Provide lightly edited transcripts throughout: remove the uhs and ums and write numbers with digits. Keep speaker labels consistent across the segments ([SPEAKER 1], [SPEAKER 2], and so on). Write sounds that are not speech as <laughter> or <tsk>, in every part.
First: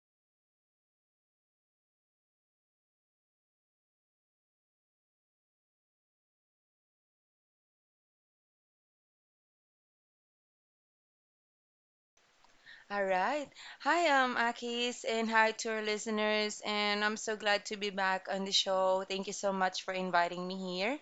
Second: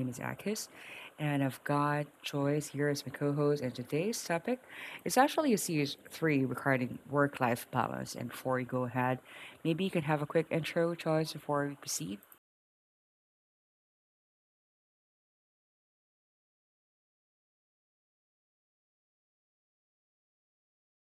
[SPEAKER 1] name is Akis and I've got Joyce here as my co-host and today's topic is actually a series three regarding work-life balance. And before we go ahead, maybe you can have a quick intro, Joyce, before we proceed.
[SPEAKER 2] All right. Hi, Akis, and hi to our listeners. And I'm so glad to be back on the show. Thank you so much for inviting me here.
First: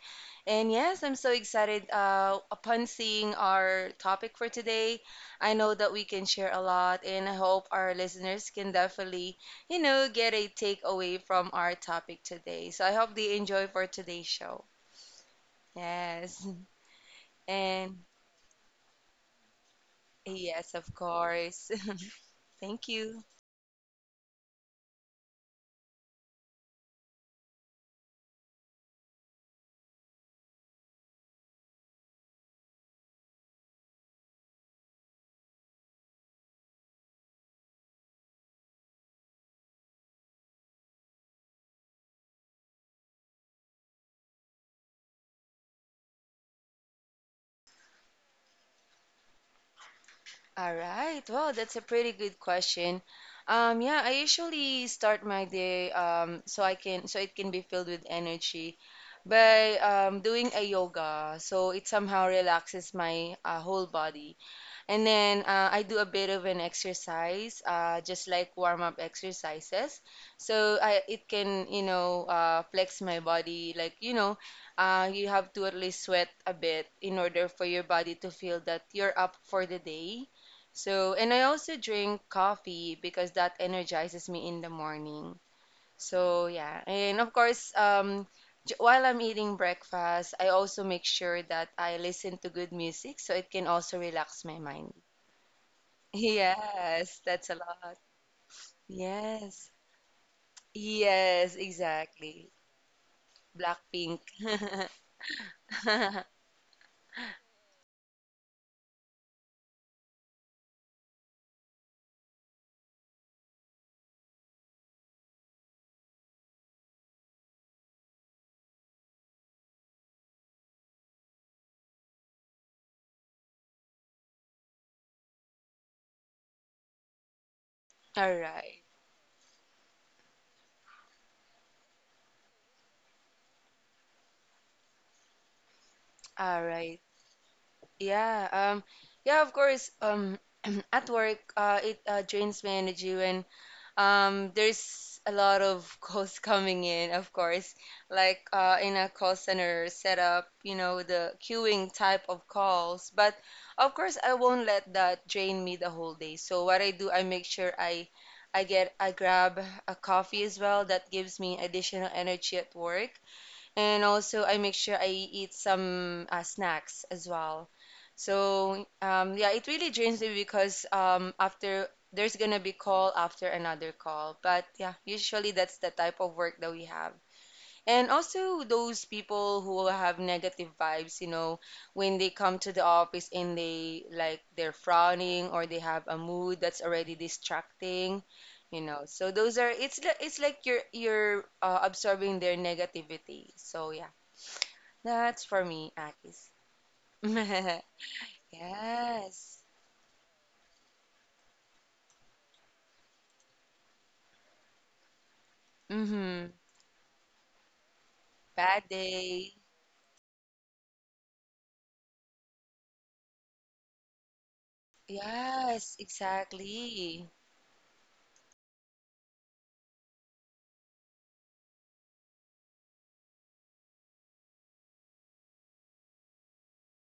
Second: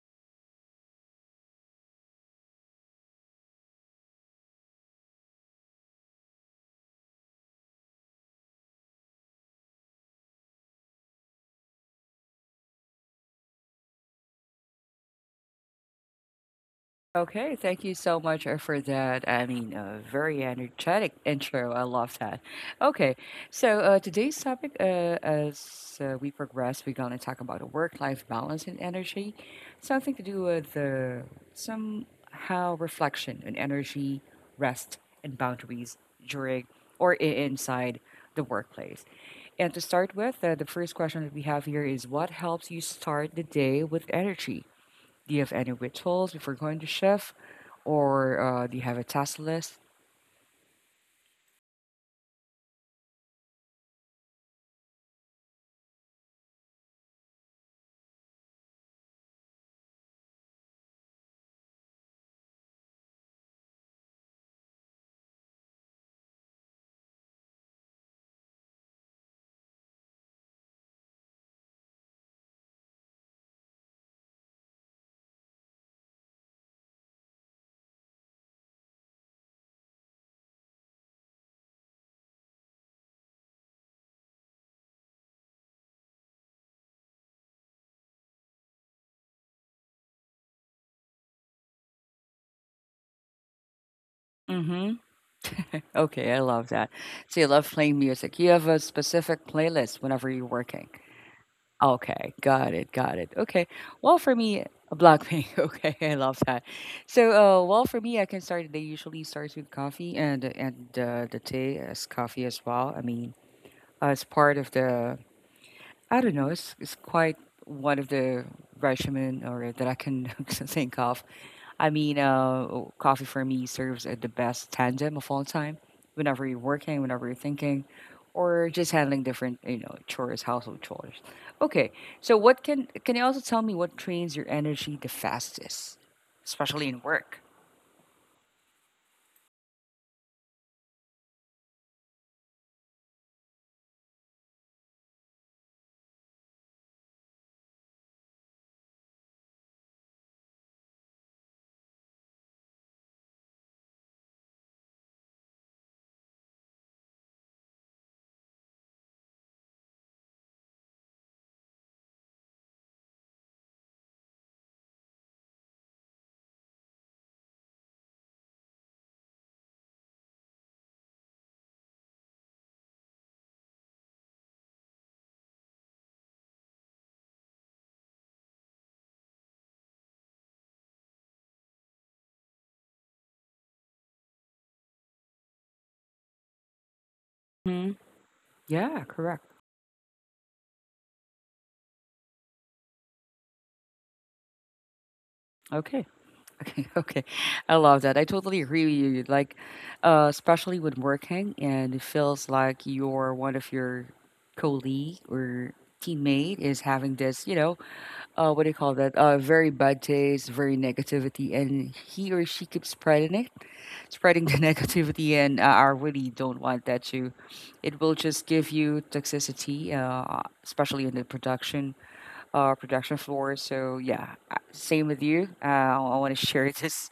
[SPEAKER 2] And yes, I'm so excited upon seeing our topic for today. I know that we can share a lot, and I hope our listeners can definitely, get a takeaway from our topic today. So I hope they enjoy for today's show. Yes.
[SPEAKER 1] Okay, thank you
[SPEAKER 2] And
[SPEAKER 1] so much for that. I mean, a very
[SPEAKER 2] yes, of
[SPEAKER 1] energetic <laughs>
[SPEAKER 2] course.
[SPEAKER 1] intro. I love that.
[SPEAKER 2] <laughs> Thank
[SPEAKER 1] Okay,
[SPEAKER 2] you.
[SPEAKER 1] so today's topic, as we progress, we're gonna talk about a work-life balance and energy, something to do with somehow reflection and energy, rest and boundaries during inside the workplace. And to start with, the first question that we have here is, what helps you start the day with energy? Do you have any rituals before going to shift, or do you have a task list?
[SPEAKER 2] All right. Well, that's a pretty good question. Yeah, I usually start my day so I can it can be filled with energy by doing a yoga. So it somehow relaxes my whole body. And then I do a bit of an exercise, just like warm up exercises. So I, it can, you know, flex my body. Like, you know, you have to at least sweat a bit in order for your body to feel that you're up for the day. So, and I also drink coffee because that energizes me in the morning. So, yeah. And of course, while I'm eating breakfast, I also make sure that I listen to good music so it can also relax my
[SPEAKER 1] Mm-hmm.
[SPEAKER 2] mind.
[SPEAKER 1] Okay, I love that.
[SPEAKER 2] Yes,
[SPEAKER 1] So you
[SPEAKER 2] that's a
[SPEAKER 1] love playing
[SPEAKER 2] lot.
[SPEAKER 1] music. You have a specific
[SPEAKER 2] Yes.
[SPEAKER 1] playlist whenever you're working.
[SPEAKER 2] Yes,
[SPEAKER 1] Okay,
[SPEAKER 2] exactly.
[SPEAKER 1] got it, got it. Okay. Well,
[SPEAKER 2] Blackpink.
[SPEAKER 1] for me,
[SPEAKER 2] <laughs>
[SPEAKER 1] Blackpink. <laughs> Okay, I
[SPEAKER 2] All
[SPEAKER 1] love that. So, well, for me, I can start. They usually starts with coffee and the tea is coffee as well. I mean, it's part of the. I don't know. It's quite one of the regimen or that I can <laughs> think of. I mean, coffee for me serves as the best tandem of all time. Whenever you're working, whenever you're thinking, or
[SPEAKER 2] right.
[SPEAKER 1] just handling different, you know, chores, household chores. Okay, so what can you also tell me what drains your energy the fastest,
[SPEAKER 2] All
[SPEAKER 1] especially in
[SPEAKER 2] right.
[SPEAKER 1] work?
[SPEAKER 2] Yeah. Um. Yeah. Of course. <clears throat> At work, it drains my energy when there's a lot of calls <laughs> coming in, of course, like in a call center setup, you know, the queuing type of calls. But of course, I won't let that drain me the whole day. So what I do, I make sure I grab a coffee as well. That gives me additional energy at work. And also, I make sure I eat some snacks as well. So, yeah, it really drains me because after there's gonna be call after another call. But yeah, usually that's the type of work that we have. And also those people who have negative vibes, you know, when they come to the office and they like they're frowning or they have a mood that's already
[SPEAKER 1] hmm
[SPEAKER 2] distracting, you
[SPEAKER 1] Yeah,
[SPEAKER 2] know. So
[SPEAKER 1] correct.
[SPEAKER 2] those are it's like you're absorbing their negativity. So yeah. That's for me,
[SPEAKER 1] Okay. <laughs>
[SPEAKER 2] Akis.
[SPEAKER 1] Okay. Okay. I
[SPEAKER 2] <laughs>
[SPEAKER 1] love that. I totally agree with you. Like,
[SPEAKER 2] Yes.
[SPEAKER 1] especially when working and it feels like your one of your colleague or
[SPEAKER 2] Mm-hmm.
[SPEAKER 1] teammate is having this, you know, what do you
[SPEAKER 2] Bad
[SPEAKER 1] call that,
[SPEAKER 2] day.
[SPEAKER 1] very bad taste, very negativity, and he or she keeps spreading the <laughs> negativity, and I
[SPEAKER 2] Yes,
[SPEAKER 1] really don't want that to
[SPEAKER 2] exactly.
[SPEAKER 1] It will just give you toxicity, especially in the production floor. So yeah, same with you. I want to share <laughs> this,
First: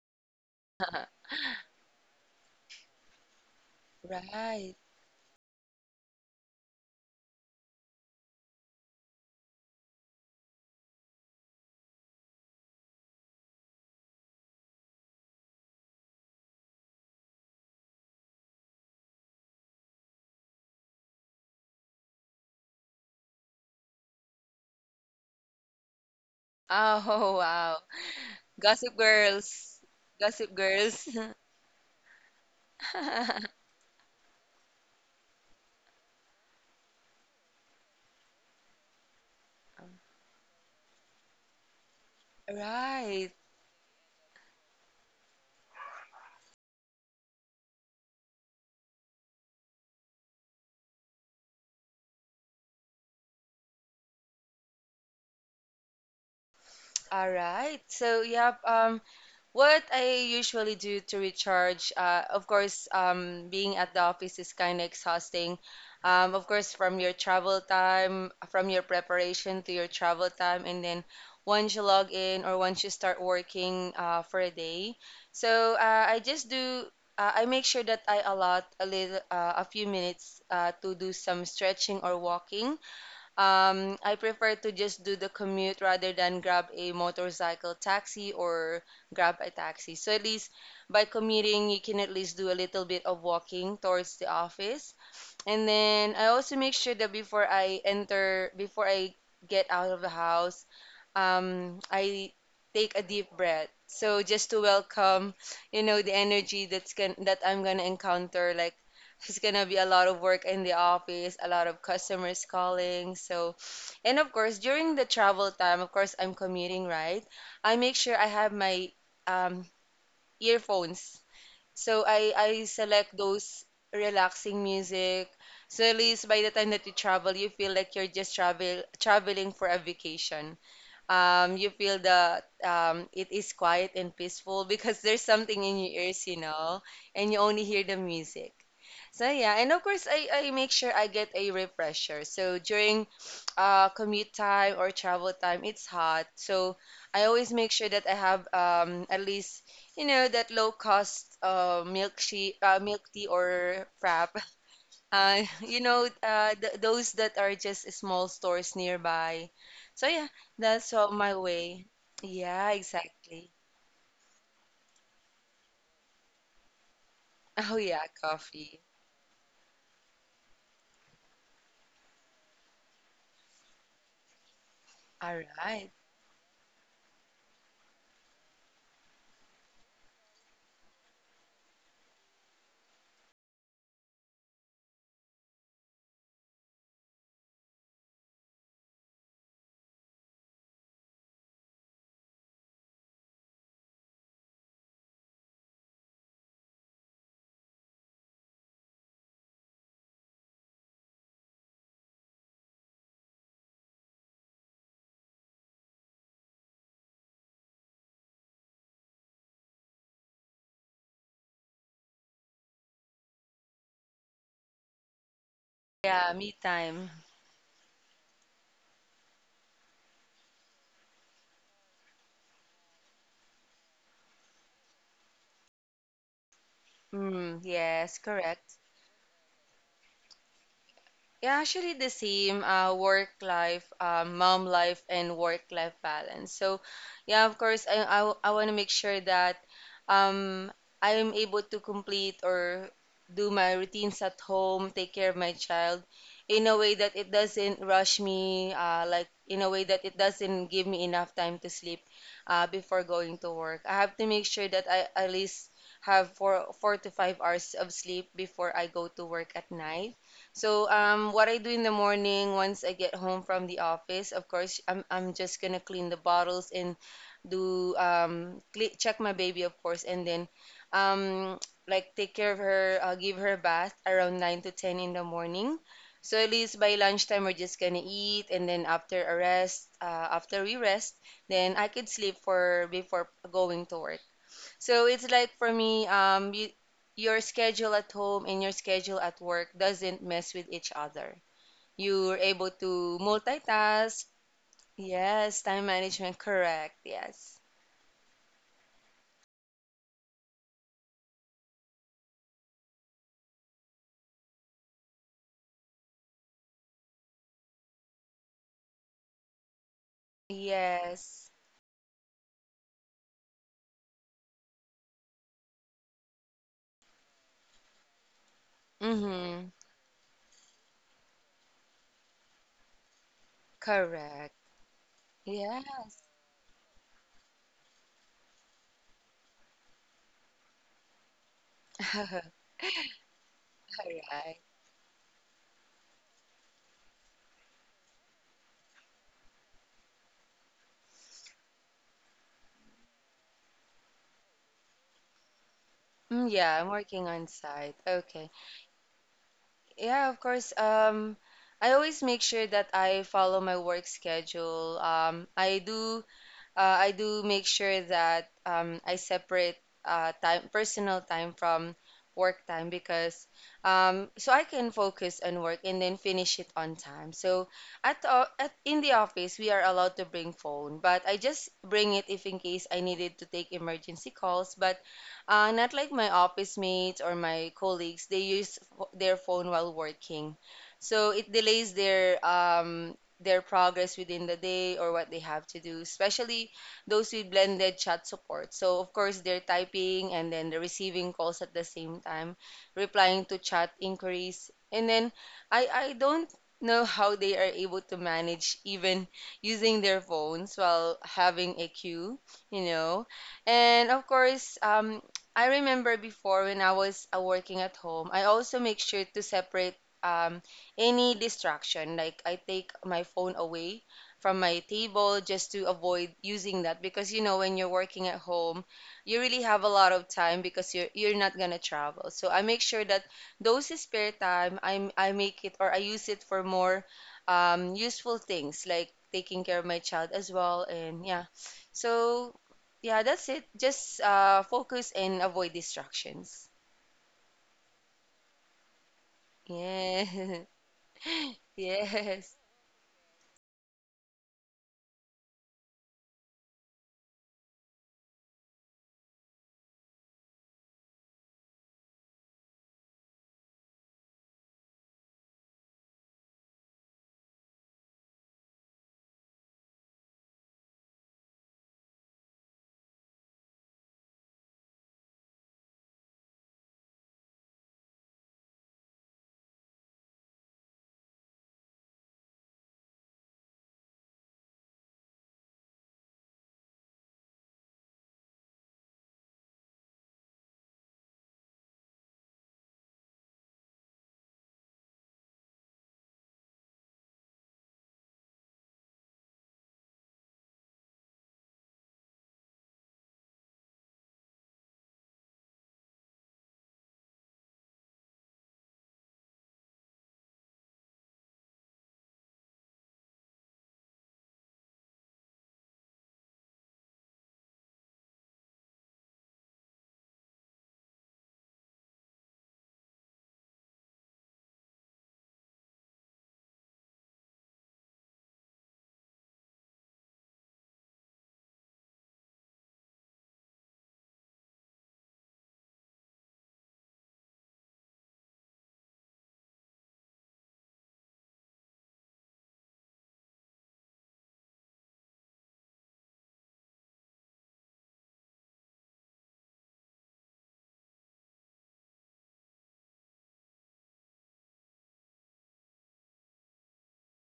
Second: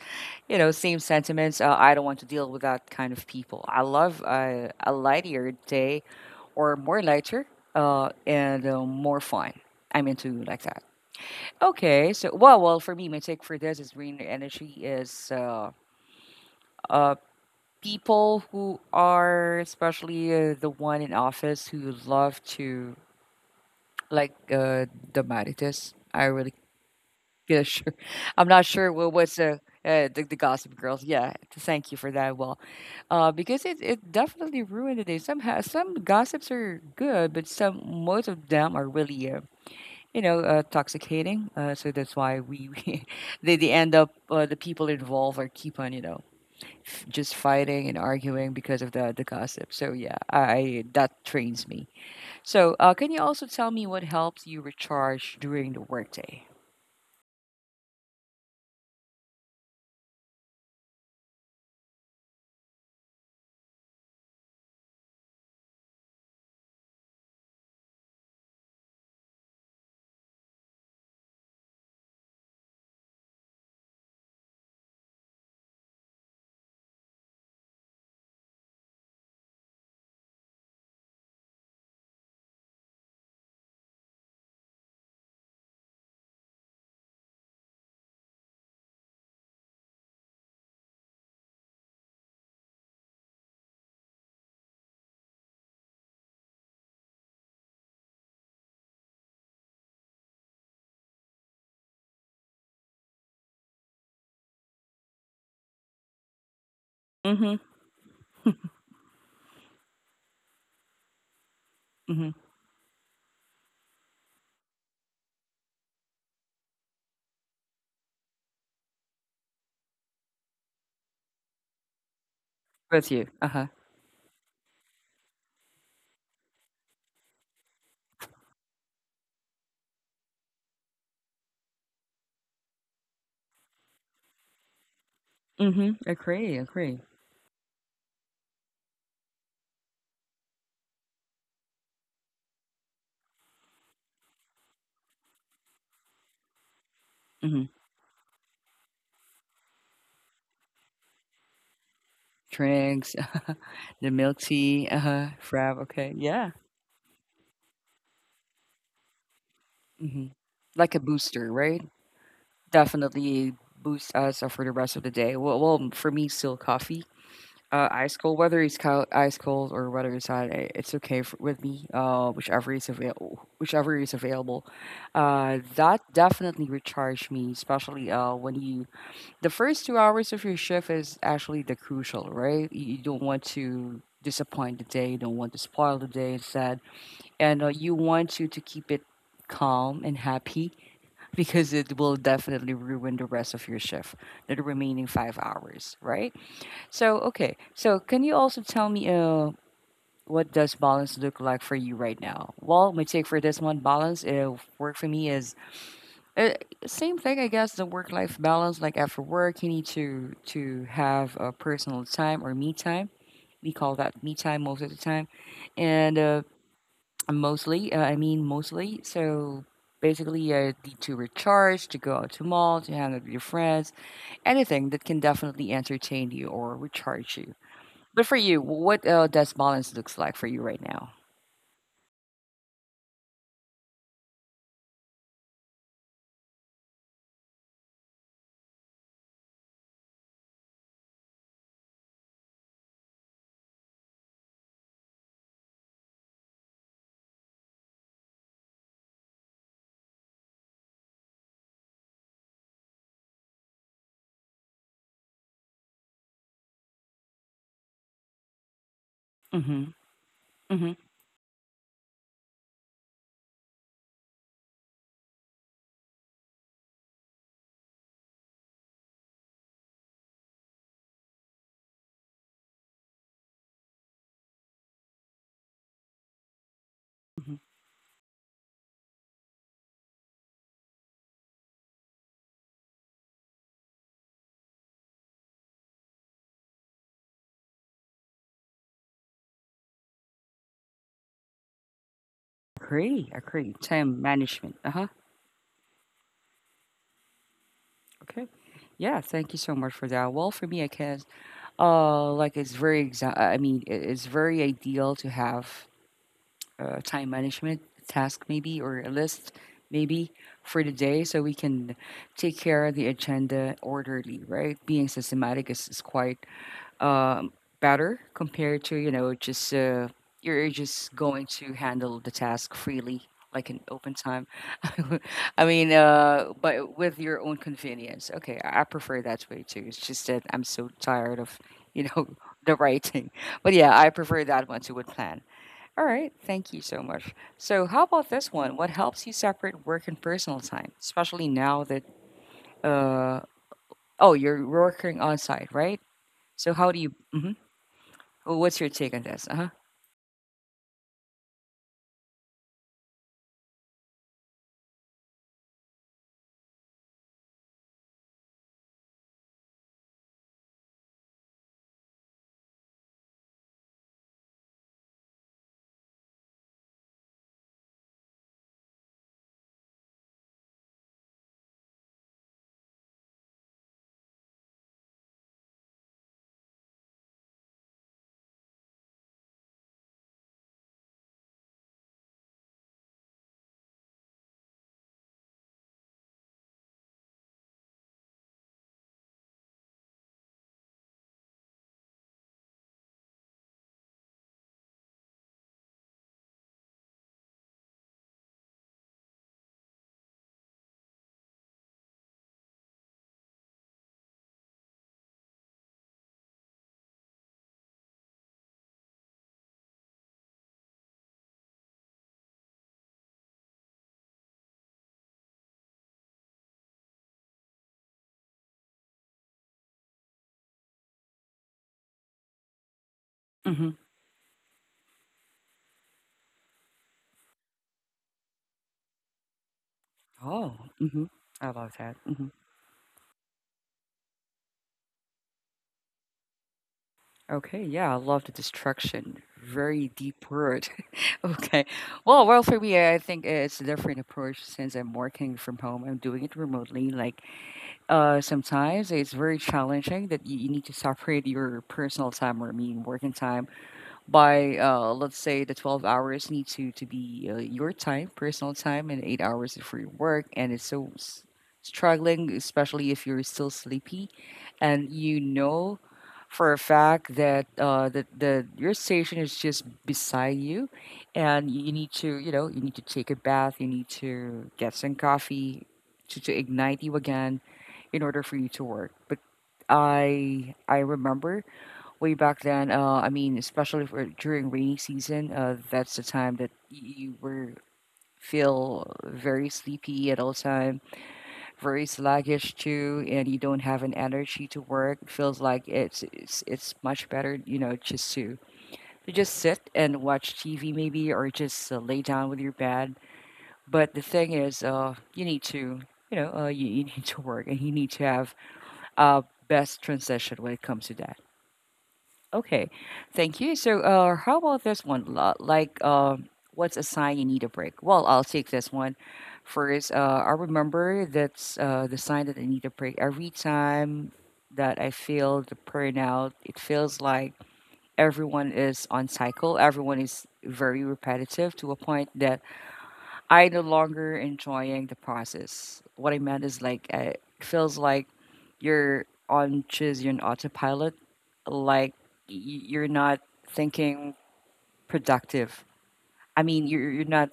[SPEAKER 1] you know, same sentiments. I don't want to deal with that kind of people. I love
[SPEAKER 2] Right.
[SPEAKER 1] a lighter day or more lighter and more fun. I'm into like that. Okay, so well, for me, my take for this is green energy is uh, people who are, especially the one in office who love to like dramatitis. I really
[SPEAKER 2] Oh, <laughs>
[SPEAKER 1] feel
[SPEAKER 2] wow.
[SPEAKER 1] sure. <laughs> I'm not sure
[SPEAKER 2] Gossip
[SPEAKER 1] what what's uh,
[SPEAKER 2] Girls.
[SPEAKER 1] uh, the
[SPEAKER 2] Gossip
[SPEAKER 1] Gossip Girls.
[SPEAKER 2] Girls. <laughs>
[SPEAKER 1] Yeah, thank you for that. Well, because it definitely ruined the day. Somehow, some gossips are good, but some most of them are really, you know, toxicating. So that's why we, <laughs> we
[SPEAKER 2] Right.
[SPEAKER 1] they end up, the people involved are keep on, you know, just fighting and arguing because of the gossip. So yeah, I that trains me. So can you also tell me what helps you recharge during the workday?
[SPEAKER 2] All right. So, yeah. What I usually do to recharge, of course, being at the office is kind of exhausting. Of course, from your travel time, from your preparation to your travel time, and then once you log in or once you start working for a day. So I just do, I make sure that I allot a little, a few minutes to do some stretching or walking, I prefer to just do the commute rather than grab a motorcycle taxi or grab a taxi. So at least by commuting, you can at least do a little bit of walking towards the office. And then I also make sure that before I enter, before I get out of the house, I take a deep breath. So just to welcome, you know, the energy that's going that
[SPEAKER 1] Mm-hmm.
[SPEAKER 2] I'm gonna encounter. Like it's gonna be a lot of work in the office, a lot of
[SPEAKER 1] Mm-hmm.
[SPEAKER 2] customers calling. So, and of course during the travel time, of course I'm commuting, right? I make sure I have my um, earphones so I
[SPEAKER 1] With
[SPEAKER 2] select
[SPEAKER 1] you.
[SPEAKER 2] those
[SPEAKER 1] Uh-huh.
[SPEAKER 2] relaxing music. So at least by the time that you travel, you feel like you're just traveling for a vacation. You feel that it is quiet and peaceful <laughs> because there's something in your
[SPEAKER 1] Mm-hmm.
[SPEAKER 2] ears, you
[SPEAKER 1] Agree.
[SPEAKER 2] know,
[SPEAKER 1] Agree.
[SPEAKER 2] and you only hear the music. So yeah, and of course I make sure I get a refresher. So during commute time or travel time, it's hot. So I always
[SPEAKER 1] Mm-hmm.
[SPEAKER 2] make sure that I have at least, you know, that low cost milk
[SPEAKER 1] Drinks,
[SPEAKER 2] tea or
[SPEAKER 1] <laughs> the
[SPEAKER 2] frap.
[SPEAKER 1] milk
[SPEAKER 2] <laughs>
[SPEAKER 1] tea. Uh-huh. Frab.
[SPEAKER 2] You know,
[SPEAKER 1] Okay. Yeah.
[SPEAKER 2] th those that are just small stores nearby. So
[SPEAKER 1] Mm-hmm.
[SPEAKER 2] yeah, that's
[SPEAKER 1] Like a
[SPEAKER 2] all my
[SPEAKER 1] booster, right?
[SPEAKER 2] way. Yeah,
[SPEAKER 1] Definitely
[SPEAKER 2] exactly.
[SPEAKER 1] boosts us for the rest of the day. Well, for me, still coffee,
[SPEAKER 2] <laughs> Oh yeah,
[SPEAKER 1] ice cold, whether it's
[SPEAKER 2] coffee.
[SPEAKER 1] cold, ice cold or whether it's hot, it's okay for, with me. Whichever is available,
[SPEAKER 2] All right.
[SPEAKER 1] that definitely recharge me, especially when you the first 2 hours of your shift is actually the crucial, right? You don't want to disappoint the day, you don't want to spoil the day instead, and you want to keep it calm and happy because it will definitely ruin the rest of your shift, the remaining 5 hours, right? So, okay. So, can you also tell me what does balance look like for you right now? Well, my take for this one, balance work for me is uh, same thing, I guess. The work-life balance, like after work, you need to have a personal time or me time. We call that me time most of the time, and
[SPEAKER 2] Yeah, me time.
[SPEAKER 1] mostly, I mean mostly. So basically, need to recharge, to go out to mall, to hang out with your friends, anything that can definitely entertain you or recharge you.
[SPEAKER 2] Mm, yes,
[SPEAKER 1] But for you,
[SPEAKER 2] correct.
[SPEAKER 1] what does balance looks like for you right now?
[SPEAKER 2] Yeah, actually the same work life, mom life, and work life balance. So, yeah, of course, I want to make sure that um, I'm able to complete or do my routines at home, take care of my child in a way that it doesn't rush me, like in a way that it doesn't give me enough time to sleep before going to work. I have to make sure that I at least have four, 4 to 5 hours of sleep before I go to work at
[SPEAKER 1] Mm-hmm.
[SPEAKER 2] night.
[SPEAKER 1] Mm-hmm.
[SPEAKER 2] So, what I do in the morning once I get home from the office, of course, I'm just gonna clean the bottles and do cle check my baby, of course, and then um, like take care of her, give her a bath around 9 to 10 in the morning. So at least by lunchtime
[SPEAKER 1] Mm-hmm.
[SPEAKER 2] we're just gonna eat, and then after a rest, after we rest, then I could sleep for before going to work. So it's like for me, your schedule at home and your schedule at work doesn't mess with each other. You're able to
[SPEAKER 1] Agree. Agree. Time
[SPEAKER 2] multitask.
[SPEAKER 1] management. Uh huh.
[SPEAKER 2] Yes, time management, correct. Yes.
[SPEAKER 1] Okay. Yeah. Thank you so much for that. Well, for me, I guess, like it's very it- it's very ideal to have time management task maybe or a list maybe for the day so we
[SPEAKER 2] Yes.
[SPEAKER 1] can take care of the agenda orderly, right? Being systematic is quite, um, better compared to, you know,
[SPEAKER 2] Mm-hmm.
[SPEAKER 1] just you're just going to handle the task freely like in open time.
[SPEAKER 2] Correct.
[SPEAKER 1] <laughs> I mean,
[SPEAKER 2] Yes.
[SPEAKER 1] but with your own convenience. Okay, I prefer that way too. It's just that I'm so tired of, you know, <laughs> the writing, but yeah, I
[SPEAKER 2] All
[SPEAKER 1] prefer
[SPEAKER 2] right.
[SPEAKER 1] that one to would plan. All right, thank you so much. So, how about this one? What helps you separate work and personal time, especially now that uh oh, you're working on site, right?
[SPEAKER 2] Mm,
[SPEAKER 1] So,
[SPEAKER 2] yeah,
[SPEAKER 1] how
[SPEAKER 2] I'm
[SPEAKER 1] do you?
[SPEAKER 2] working on site. Okay.
[SPEAKER 1] What's your take on this? Uh huh.
[SPEAKER 2] Yeah, of course. I always make sure that I follow my work schedule. I do make sure that I separate time, personal time from work time because so I can focus on work and then finish it on time. So at in the office we are allowed to bring phone, but I just bring it if in case I needed to take emergency calls. But not like my office mates or my colleagues, they use their phone while working, so it delays their progress within the day or what they have to do, especially those with blended chat support. So, of course, they're typing and then they're receiving calls at the same time, replying to chat inquiries. And then I don't know how they are able to manage even using their phones while having a queue, you know. And of course, I remember before when I was working at home, I also make sure to separate um, any distraction. Like I take my phone away from my table just to avoid using that, because you know when you're working at home you really have a lot of time because you're not gonna travel, so I make sure that
[SPEAKER 1] hmm
[SPEAKER 2] those spare time I make it or I use it for more useful things like taking care of my child as
[SPEAKER 1] Oh,
[SPEAKER 2] well.
[SPEAKER 1] hmm
[SPEAKER 2] And yeah,
[SPEAKER 1] I love that.
[SPEAKER 2] so yeah, that's it, just focus and avoid distractions.
[SPEAKER 1] Okay, yeah, I love the destruction. Very deep
[SPEAKER 2] Yeah.
[SPEAKER 1] word. <laughs>
[SPEAKER 2] <laughs>
[SPEAKER 1] Okay, well,
[SPEAKER 2] Yes.
[SPEAKER 1] well, for me, I think it's a different approach since I'm working from home. I'm doing it remotely, like sometimes it's very challenging that you need to separate your personal time, or I mean working time by, let's say, the 12 hours need to be your time, personal time, and 8 hours for your work, and it's so struggling, especially if you're still sleepy and you know for a fact that the your station is just beside you, and you need to, you know, you need to take a bath, you need to get some coffee to ignite you again in order for you to work. But I remember way back then. I mean, especially for during rainy season, that's the time that you were feel very sleepy at all time, very sluggish too, and you don't have an energy to work. Feels like it's much better, you know, just to just sit and watch TV maybe, or just lay down with your bed. But the thing is, you need to. You know, you need to work and you need to have uh, best transition when it comes to that. Okay, thank you. So, how about this one? Like, what's a sign you need a break? Well, I'll take this one first. I remember that's the sign that I need a break every time that I feel the burnout. It feels like everyone is on cycle. Everyone is very repetitive to a point that I no longer enjoying the process. What I meant is like, it feels like you're on choose your own autopilot, like y- you're not thinking productive. I mean, you're not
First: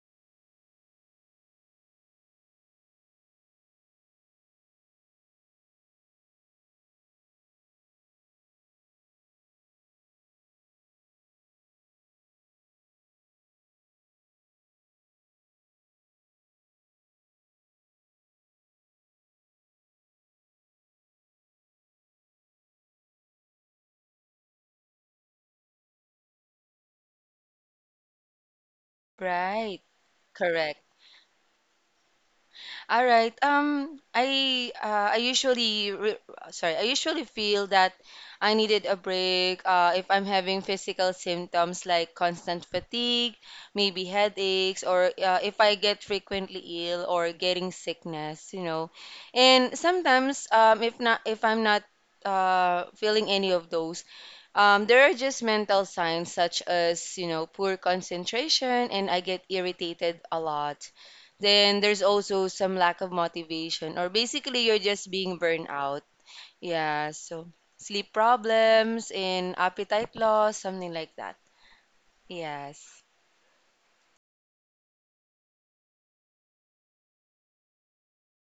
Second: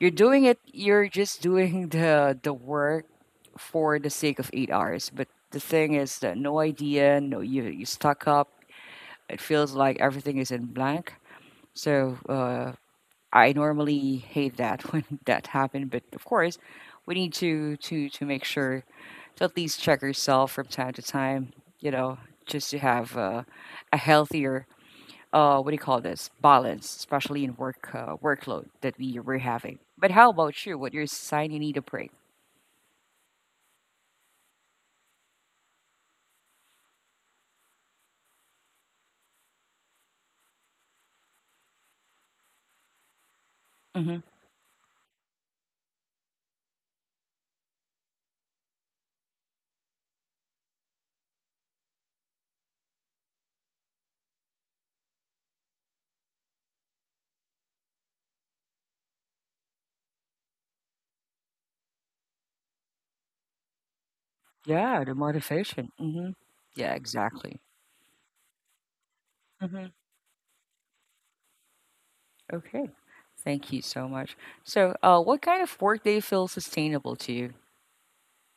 [SPEAKER 1] you're doing it. You're just doing <laughs> the work for the sake of 8 hours. But the thing is that no idea, no, you stuck up. It feels like everything is in blank. So I normally hate that <laughs> when that happened, but of course, we need to make sure to at least check yourself from time to time. You know, just to have a healthier, what do you call this, balance, especially in work, workload that we're having.
[SPEAKER 2] Right.
[SPEAKER 1] But how about you?
[SPEAKER 2] Correct.
[SPEAKER 1] What you're saying, you need a break.
[SPEAKER 2] All right. I usually sorry, I usually feel that I needed a break if I'm having physical symptoms like constant fatigue, maybe
[SPEAKER 1] hmm
[SPEAKER 2] headaches, or if I get frequently ill or getting sickness, you know. And sometimes if not, if I'm not feeling any of those, there are just mental signs such as, you know, poor concentration and I get irritated a lot, then there's also some lack of motivation, or basically you're
[SPEAKER 1] Yeah,
[SPEAKER 2] just
[SPEAKER 1] the
[SPEAKER 2] being burned
[SPEAKER 1] motivation.
[SPEAKER 2] out.
[SPEAKER 1] Yeah,
[SPEAKER 2] Yeah, so
[SPEAKER 1] exactly.
[SPEAKER 2] sleep problems and
[SPEAKER 1] hmm
[SPEAKER 2] appetite loss, something like that.
[SPEAKER 1] Okay.
[SPEAKER 2] Yes.
[SPEAKER 1] Thank you so much. So, what kind of work day feels sustainable to you?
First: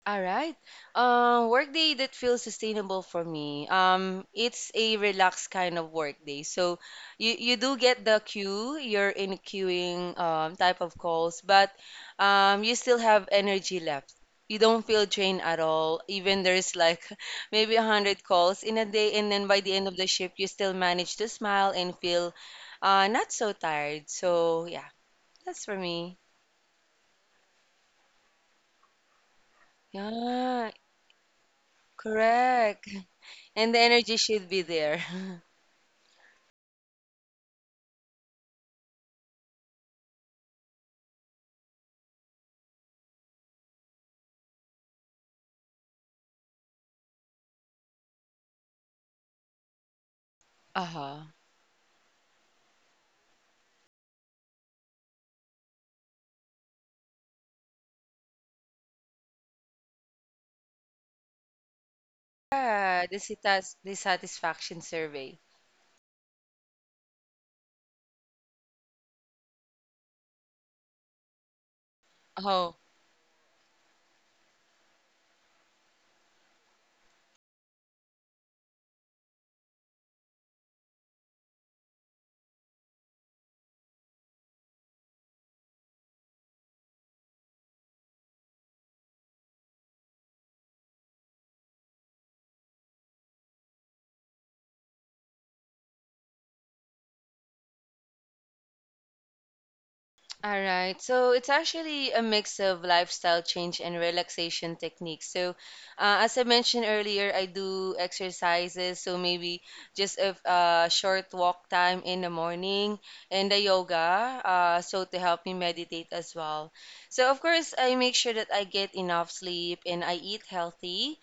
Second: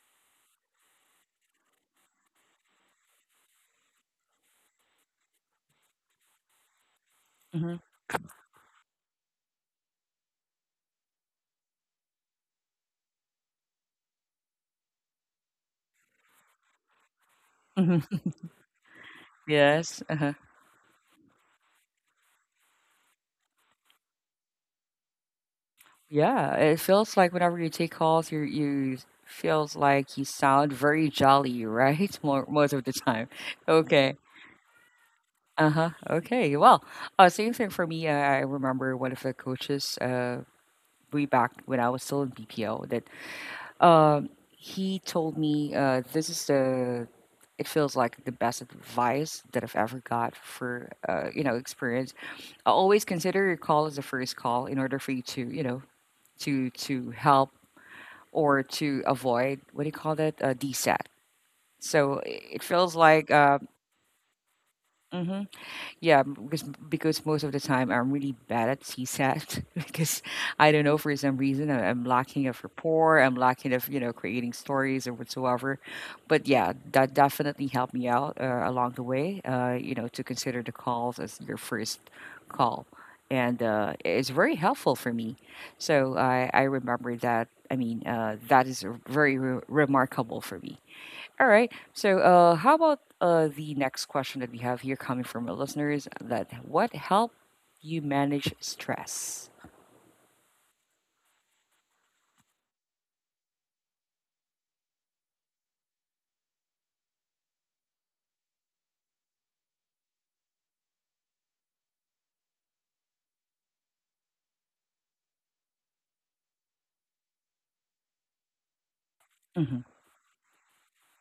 [SPEAKER 2] All right. Workday that feels sustainable for me. It's a relaxed kind of workday. So you do
[SPEAKER 1] hmm
[SPEAKER 2] get the queue. You're in queuing type of calls, but you still have energy left. You don't feel drained at all. Even there's like <laughs> maybe a
[SPEAKER 1] hmm
[SPEAKER 2] hundred calls in a day, and then by the end of
[SPEAKER 1] Yes.
[SPEAKER 2] the
[SPEAKER 1] Uh-huh.
[SPEAKER 2] shift, you still manage to smile and feel not so tired. So yeah, that's for me.
[SPEAKER 1] Yeah, it feels like whenever you take calls, you feels like you
[SPEAKER 2] Yeah,
[SPEAKER 1] sound very jolly, right? <laughs> More most of
[SPEAKER 2] correct.
[SPEAKER 1] the time.
[SPEAKER 2] And the energy
[SPEAKER 1] Okay.
[SPEAKER 2] should be there. <laughs>
[SPEAKER 1] Uh-huh. Okay. Well, same thing for me. I remember one of the coaches way back when I was still in BPO that he told me, this is the, it feels like, the best advice that I've ever got for,
[SPEAKER 2] Uh-huh.
[SPEAKER 1] you know, experience. Always consider your call as the first call in order for you to, you know, to help or to avoid what do you call that? A DSAT. So it feels
[SPEAKER 2] Yeah, the,
[SPEAKER 1] like
[SPEAKER 2] the satisfaction survey.
[SPEAKER 1] mhm. Yeah, because most of the time I'm really bad at CSAT <laughs> because I don't know for some reason I'm lacking of
[SPEAKER 2] Oh,
[SPEAKER 1] rapport, I'm lacking of creating stories or whatsoever. But yeah, that definitely helped me out along the way. To consider the calls as your first call, and it's very helpful for me. So I remember that. I mean, that is very remarkable for me. All right. So, how about the next question that we have here coming from our listeners? That what help you manage stress?
[SPEAKER 2] all right, so it's actually a mix of lifestyle change and relaxation techniques. So, as I mentioned earlier, I do exercises, so maybe just a short walk time in the morning and the yoga, so to help me meditate as well. So, of course, I make sure that I get enough sleep
[SPEAKER 1] Hmm
[SPEAKER 2] and I eat healthy.